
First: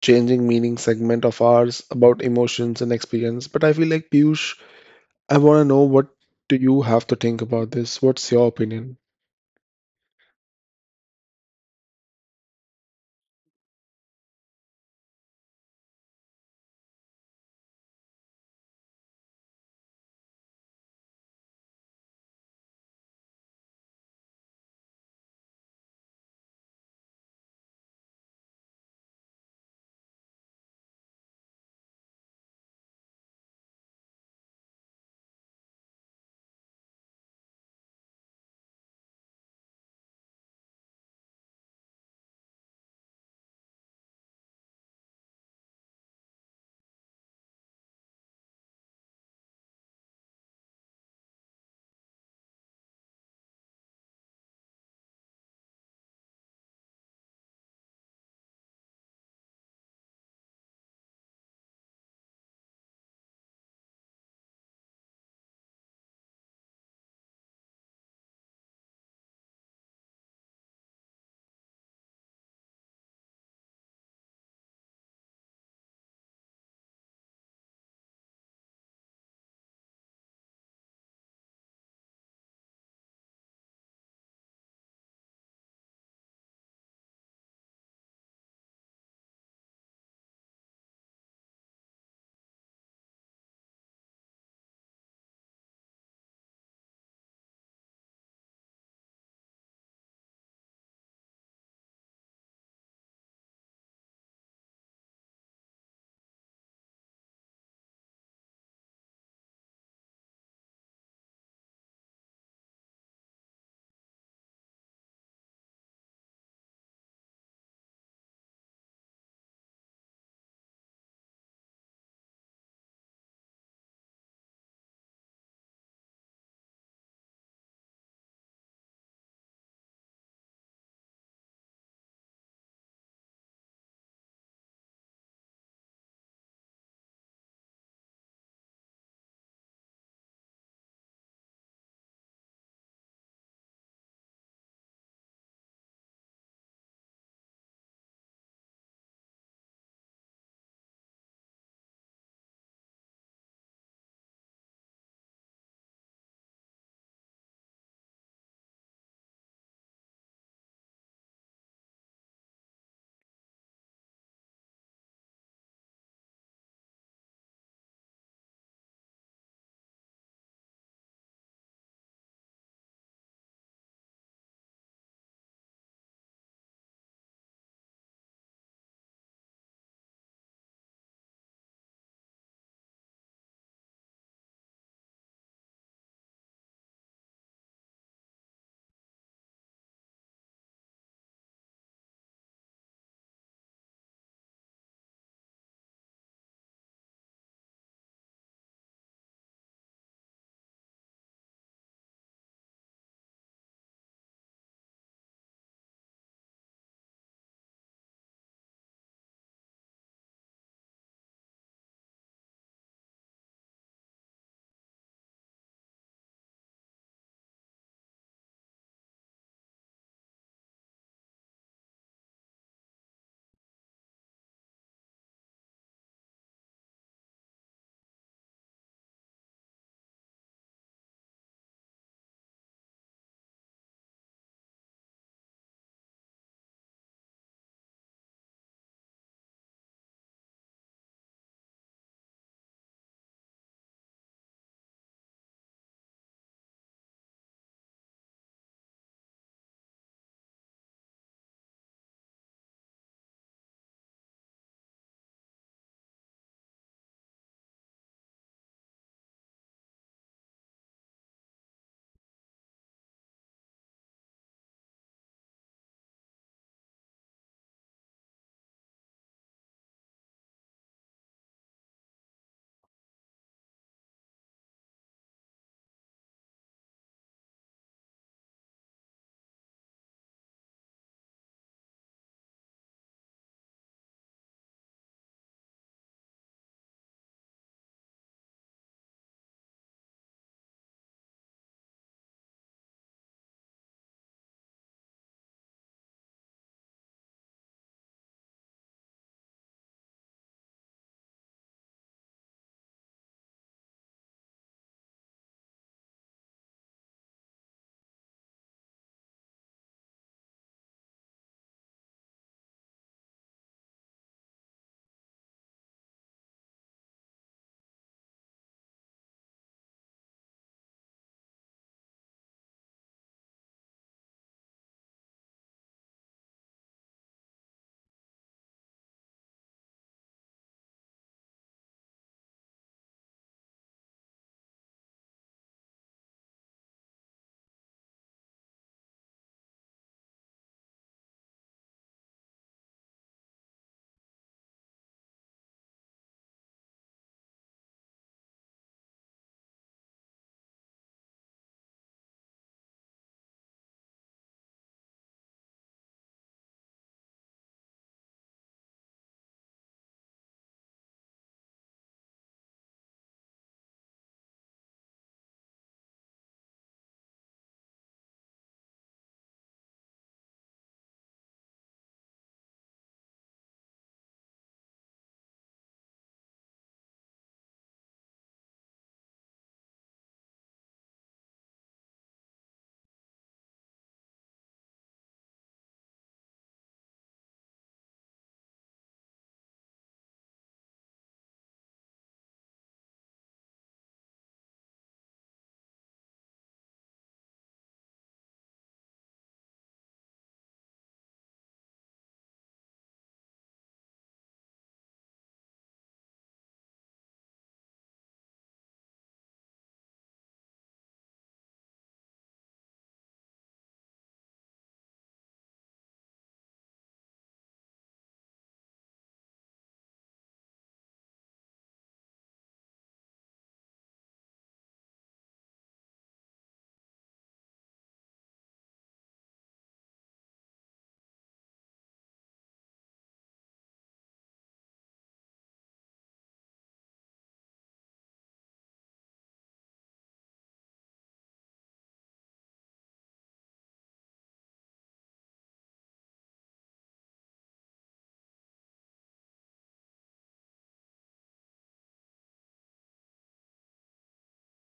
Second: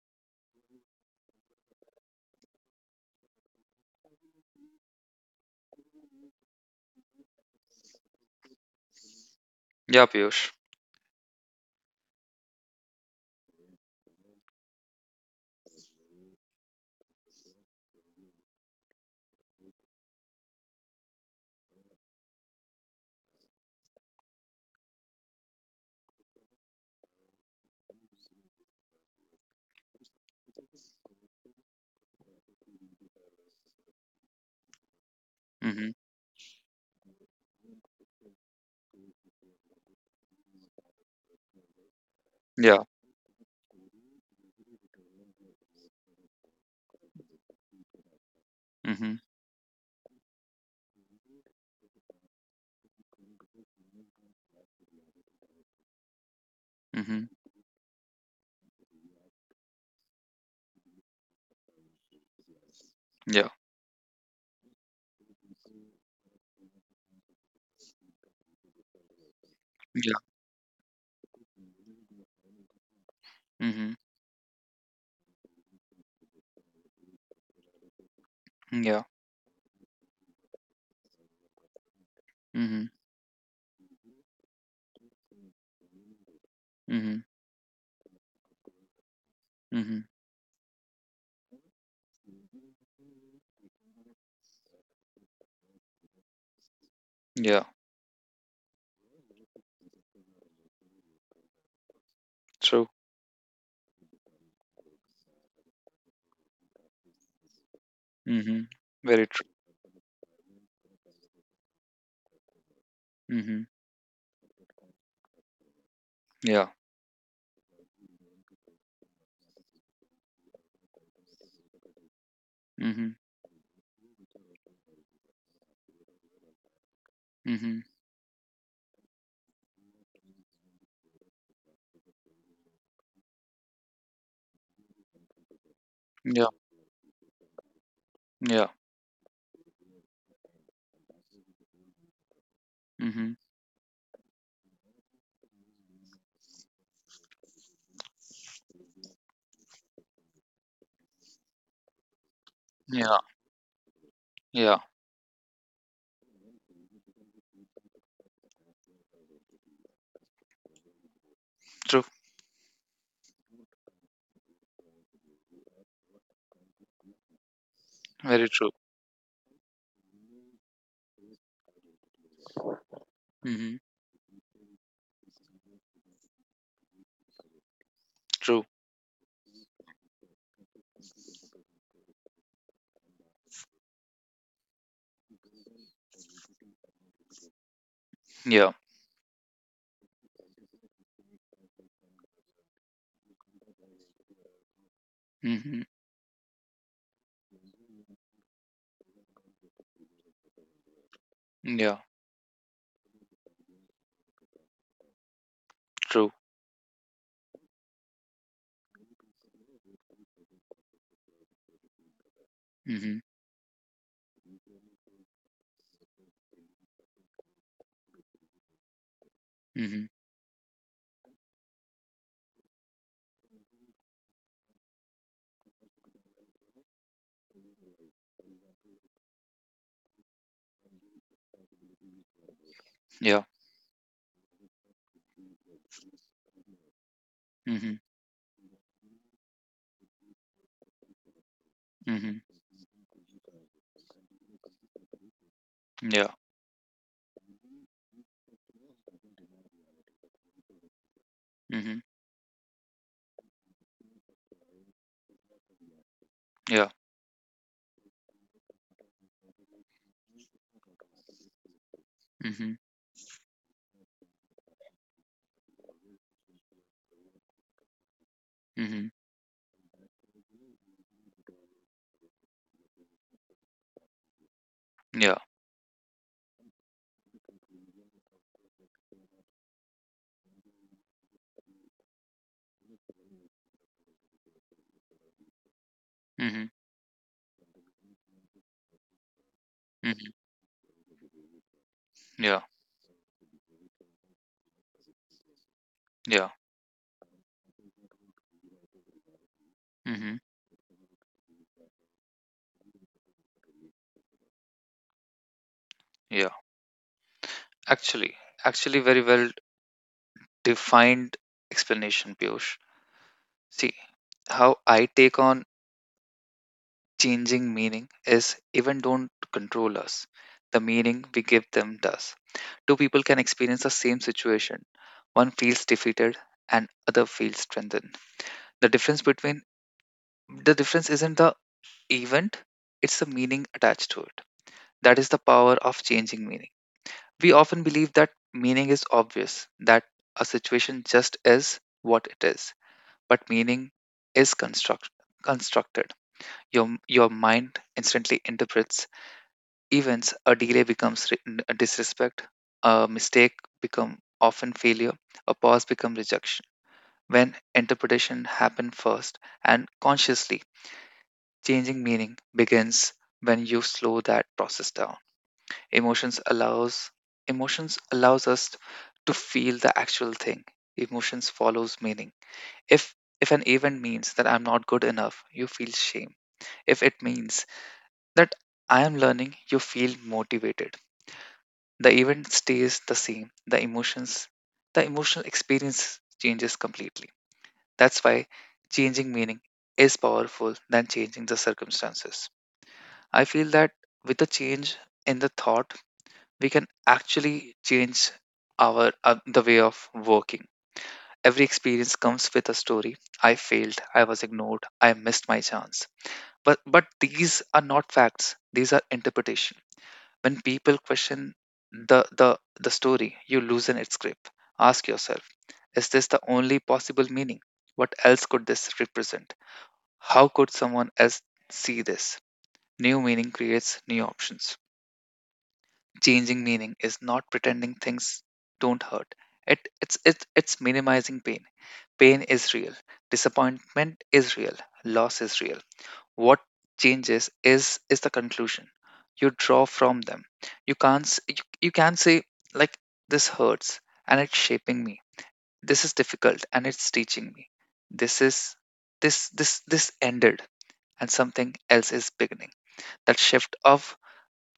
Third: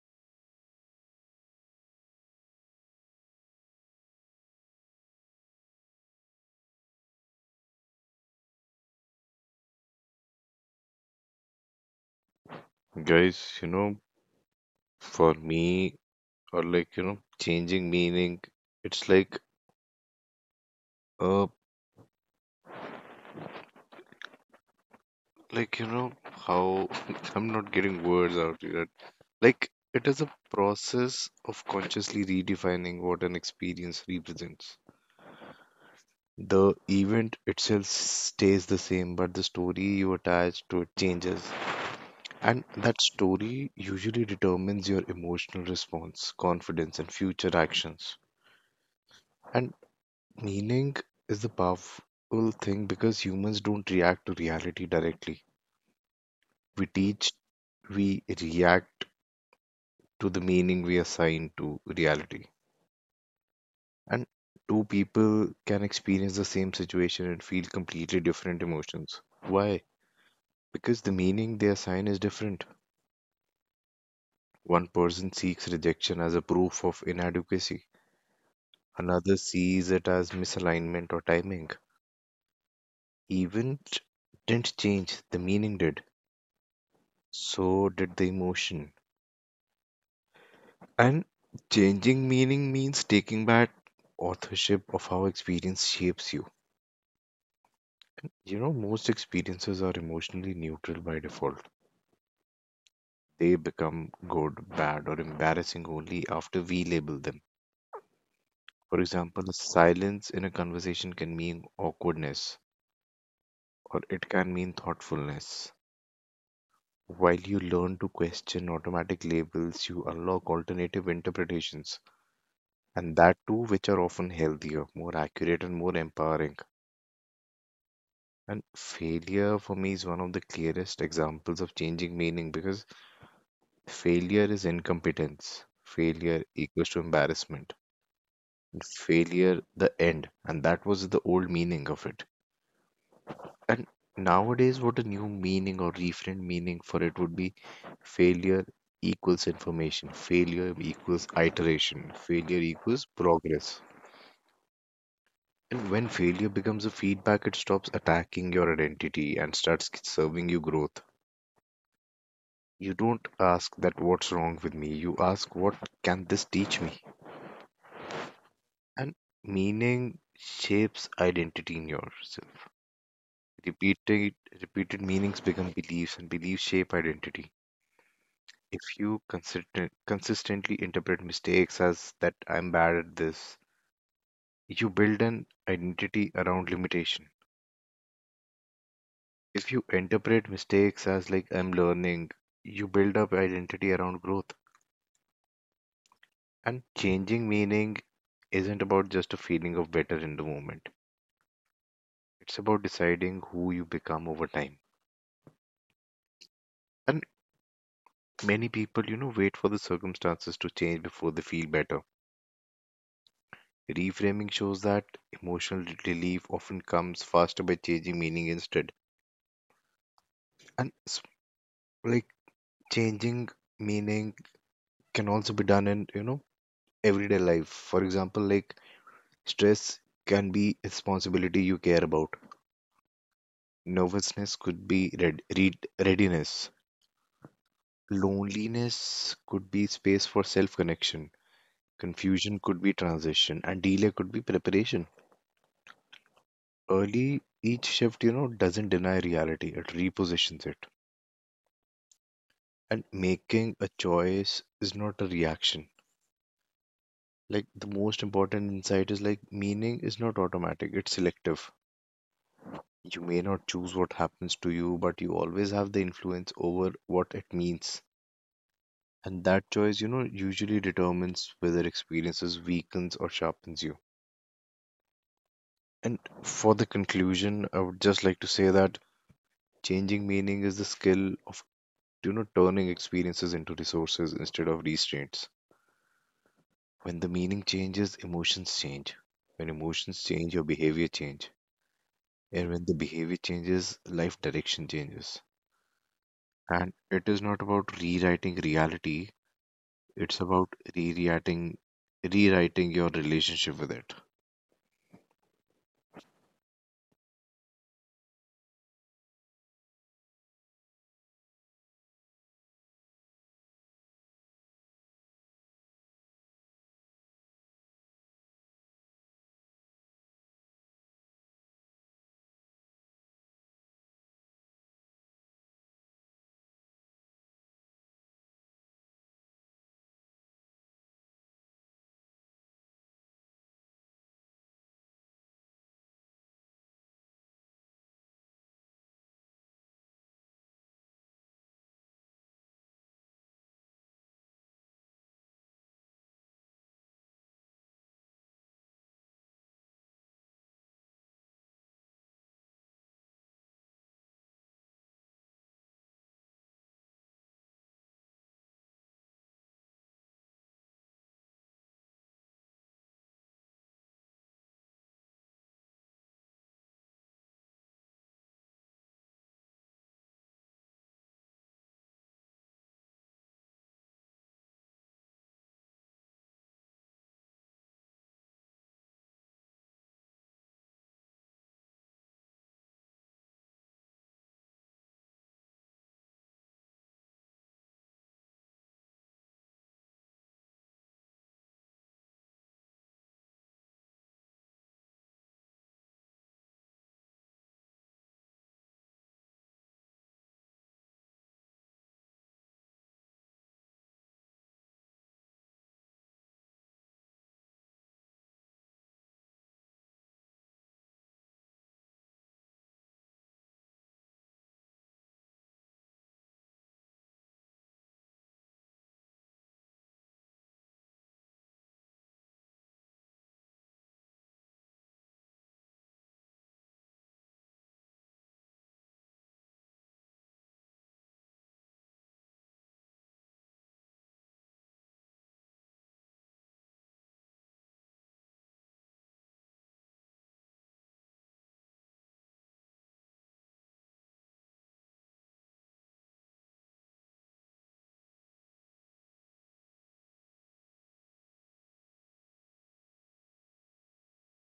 C: changing meaning segment of ours, about emotions and experience, but I feel like Piyush, I want to know what do you have to think about this? What's your opinion?
A: Yeah, Piyush.
B: Guys, for me, or like, changing meaning, it's uh, like, how I'm not getting words out here. Like, it is a process of consciously redefining what an experience represents.
A: Mhm.
B: The event itself stays the same, but the story you attach to it changes. And
A: Yeah.
B: that story usually determines your emotional response, confidence, and future actions.
A: Mhm.
B: And meaning is the powerful thing because humans don't react to reality directly. We
A: Mhm.
B: teach, we react to the meaning we assign to reality.
A: Yeah.
B: And two people can experience the same situation and feel completely different emotions. Why?
A: Yeah.
B: Because the meaning they assign is different.
A: Mhm.
B: One person seeks rejection as a proof of inadequacy,
A: Yeah.
B: another sees it as misalignment or timing.
A: Mhm.
B: Event didn't change, the meaning did.
A: Mhm.
B: So did the emotion.
A: Mhm.
B: And changing meaning means taking back authorship of how experience shapes you.
A: Yeah.
B: Most experiences are emotionally neutral by default.
A: True.
B: They become good, bad, or embarrassing only after we label them.
A: Mhm.
B: For
A: Very
B: example,
A: true.
B: a silence in a conversation can mean awkwardness,
A: Mhm.
B: or it can mean thoughtfulness.
A: Yeah.
B: While you learn to question automatic labels, you unlock alternative interpretations,
A: Mhm.
B: and that too, which are often healthier, more accurate, and more empowering.
A: Mhm.
B: And failure for me is one of the clearest examples of changing meaning because failure is incompetence.
A: Yeah.
B: Failure equals to embarrassment.
A: Yeah.
B: And failure, the end. And that was the old meaning of it.
A: Mhm.
B: And nowadays, what a new meaning or reframed meaning for it would be failure equals information, failure equals iteration, failure equals
A: Yeah.
B: progress.
A: Yeah.
B: And when failure becomes a feedback, it stops attacking your identity and starts serving you growth.
A: True.
B: You don't ask that what's wrong with me, you ask what can this teach me?
A: Very true.
B: And meaning shapes identity in yourself.
A: Mhm.
B: Repeated, repeated meanings become beliefs, and beliefs shape identity.
A: True.
B: If you consistently interpret mistakes as that I'm bad at this, you build an identity around limitation.
A: Yeah.
B: If you interpret mistakes as like I'm learning, you build up identity around growth.
A: Mhm.
B: And changing meaning isn't about just a feeling of better in the moment.
A: Yeah.
B: It's about deciding who you become over time.
A: True.
B: And many people, wait for the circumstances to change before they feel better.
A: Mhm.
B: Reframing shows that emotional relief often comes faster by changing meaning instead.
A: Mhm.
B: and s- like changing meaning can also be done in everyday life, for example, like stress can be responsibility you care about,
A: Yeah.
B: nervousness could be red, read readiness,
A: Mhm.
B: loneliness could be space for self connection,
A: Mhm.
B: confusion could be transition, and delay could be preparation.
A: Yeah.
B: Early each shift, doesn't deny reality, it repositions it,
A: Mhm.
B: and making a choice is not a reaction.
A: Yeah.
B: Like the most important insight is like meaning is not automatic, it's selective.
A: Mhm.
B: You may not choose what happens to you, but you always have the influence over what it means.
A: Mhm.
B: And that choice, usually determines whether experiences weakens or sharpens you.
A: Yeah.
B: And for the conclusion, I would just like to say that changing meaning is the skill of, turning experiences into resources instead of restraints.
A: Mhm.
B: When the meaning changes, emotions change. When emotions
A: Mhm.
B: change, your behavior change.
A: Yeah.
B: And when the behavior changes, life direction changes.
A: Yeah.
B: And it is not about rewriting reality,
A: Mhm.
B: it's about rewriting rewriting your relationship with it.
A: Yeah. Actually, actually, very well defined explanation, Piyush. See, how I take on changing meaning is even don't control us. The meaning we give them does. Two people can experience the same situation. One feels defeated and other feels strengthened. The difference between the difference isn't the event, it's the meaning attached to it. That is the power of changing meaning. We often believe that meaning is obvious, that a situation just is what it is, but meaning is constructed. Your mind instantly interprets events, a delay becomes disrespect, a mistake become often failure, a pause become rejection. When interpretation happen first and consciously, changing meaning begins when you slow that process down. Emotions allows Emotions allows us to feel the actual thing. Emotions follows meaning. If if an event means that I'm not good enough, you feel shame. If it means that I am learning, you feel motivated. The event stays the same. The emotional experience changes completely. That's why changing meaning is powerful than changing the circumstances. I feel that with the change in the thought, we can actually change our the way of working. Every experience comes with a story. I failed, I was ignored, I missed my chance. But these are not facts. These are interpretation. When people question the story, you loosen its grip. Ask yourself, is this the only possible meaning? What else could this represent? How could someone else see this? New meaning creates new options. Changing meaning is not pretending things don't hurt. It it's minimizing pain. Pain is real. Disappointment is real. Loss is real. What changes is the conclusion you draw from them. You can't s- You can say like this hurts and it's shaping me, this is difficult and it's teaching me, this is this ended and something else is beginning. That shift of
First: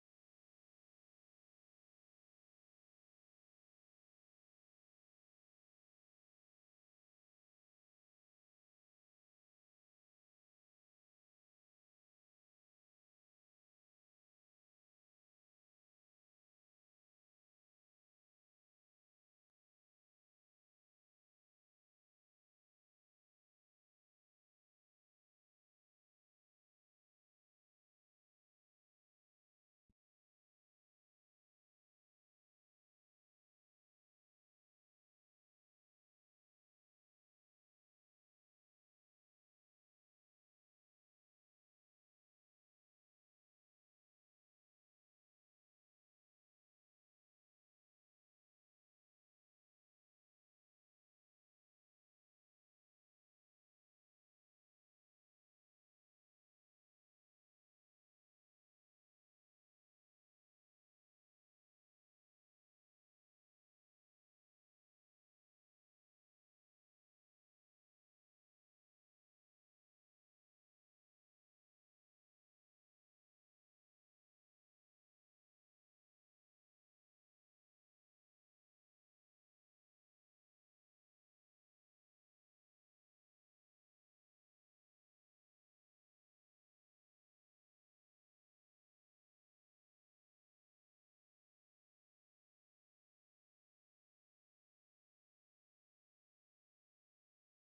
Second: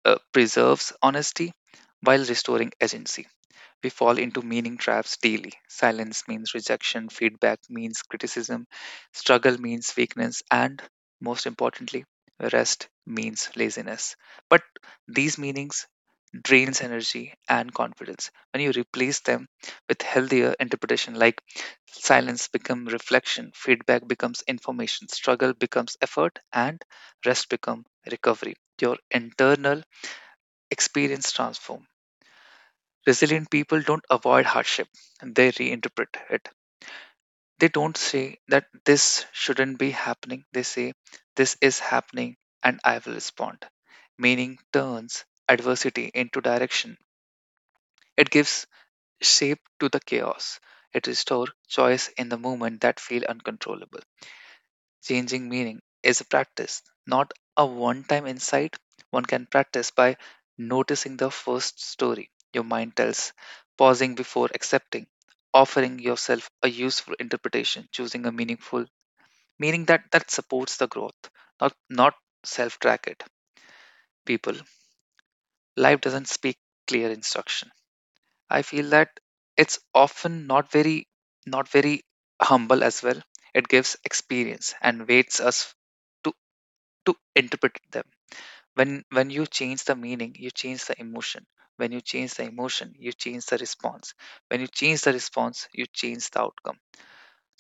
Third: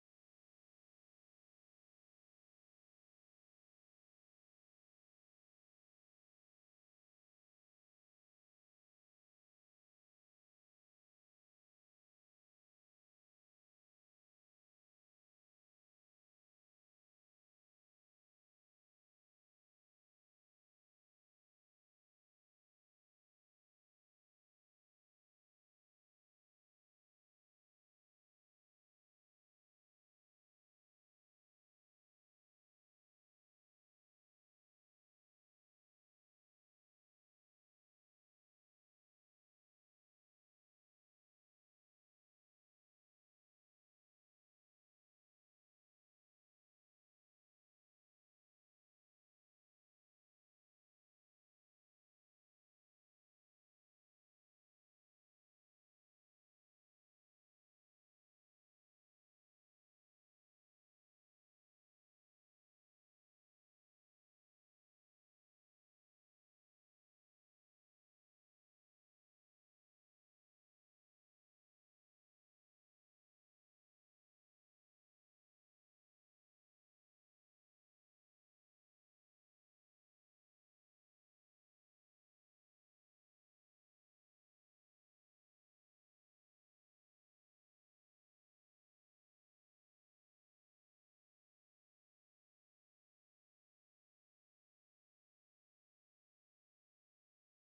A: preserves honesty while restoring agency. We fall into meaning traps daily. Silence means rejection, feedback means criticism, struggle means weakness, and most importantly, rest means laziness. But these meanings drains energy and confidence. When you replace them with healthier interpretation, like silence becomes reflection, feedback becomes information, struggle becomes effort, and rest becomes recovery, your internal experience transform. Resilient people don't avoid hardship, they reinterpret it. They don't say that this shouldn't be happening, they say this is happening and I will respond. Meaning turns adversity into direction. It gives shape to the chaos. It restores choice in the moment that feel uncontrollable. Changing meaning is a practice, not a one time insight. One can practice by noticing the first story your mind tells, pausing before accepting, offering yourself a useful interpretation, choosing a meaning that supports the growth, not self track it. People, life doesn't speak clear instruction. I feel that it's often not very humble as well. It gives experience and waits us to to interpret them. When when you change the meaning you change the emotion, when you change the emotion you change the response, when you change the response you change the outcome.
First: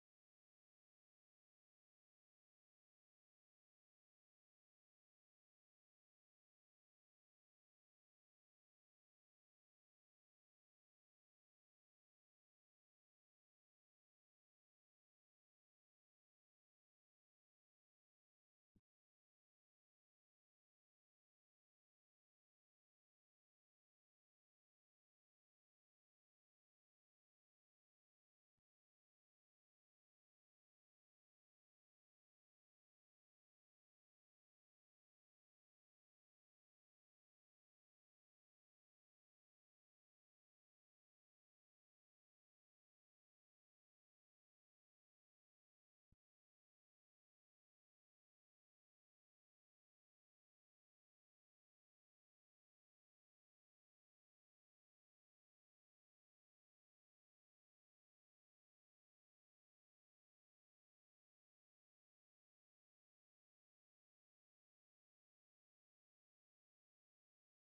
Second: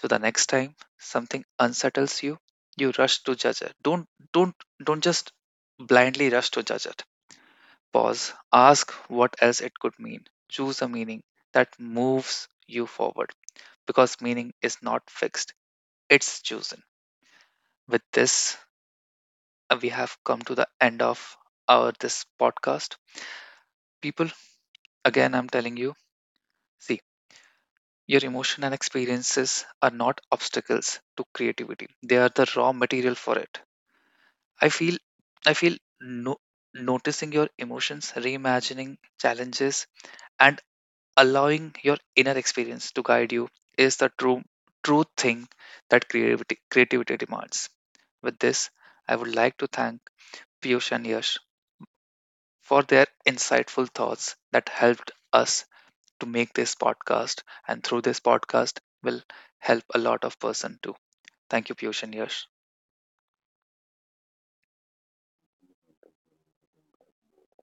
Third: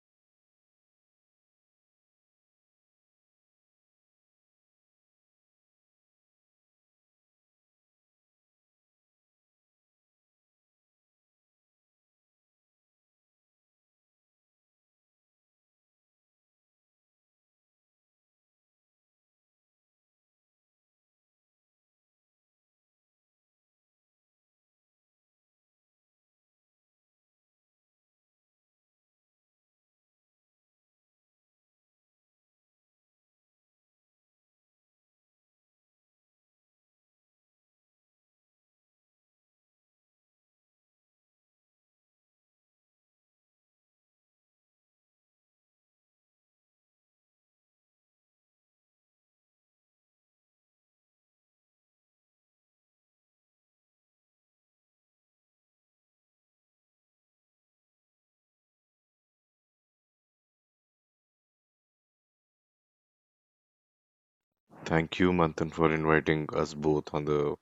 A: So the next time something unsettles you, you rush to judge it. Don't don't don't just blindly rush to judge it. Pause, ask what else it could mean, choose a meaning that moves you forward, because meaning is not fixed, it's chosen. With this, we have come to the end of our this podcast. People, again, I'm telling you, see, your emotion and experiences are not obstacles to creativity. They are the raw material for it. I feel, I feel no, Noticing your emotions, reimagining challenges, and allowing your inner experience to guide you is the true thing that creativity demands. With this, I would like to thank Piyush and Yash for their insightful thoughts that helped us to make this podcast, and through this podcast will help a lot of person too. Thank you, Piyush and Yash.
B: Thank you, Manthan, for inviting us both on the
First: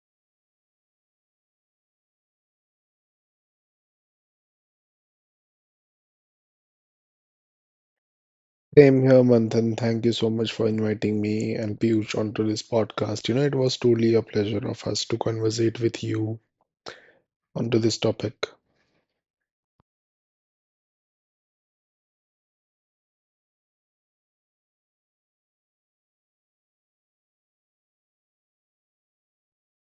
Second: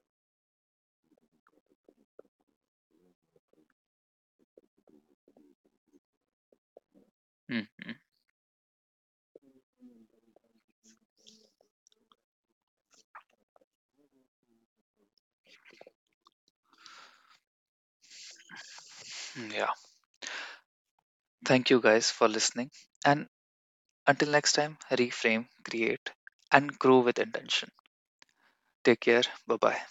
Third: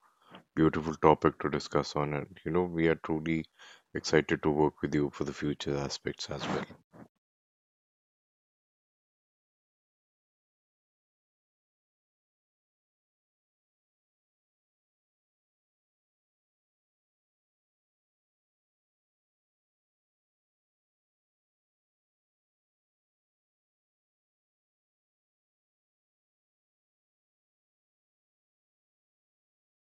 B: beautiful topic to discuss on. And you know, we are truly excited to work with you for the future aspects as well.
A: Mhm.
C: Same here, Manthan. Thank you so much for inviting me and Piyush onto this podcast. You know, it was truly a pleasure of us to conversate with you onto this topic.
A: Yeah. Thank you guys for listening. And until next time, reframe, create, and grow with intention. Take care. Bye bye.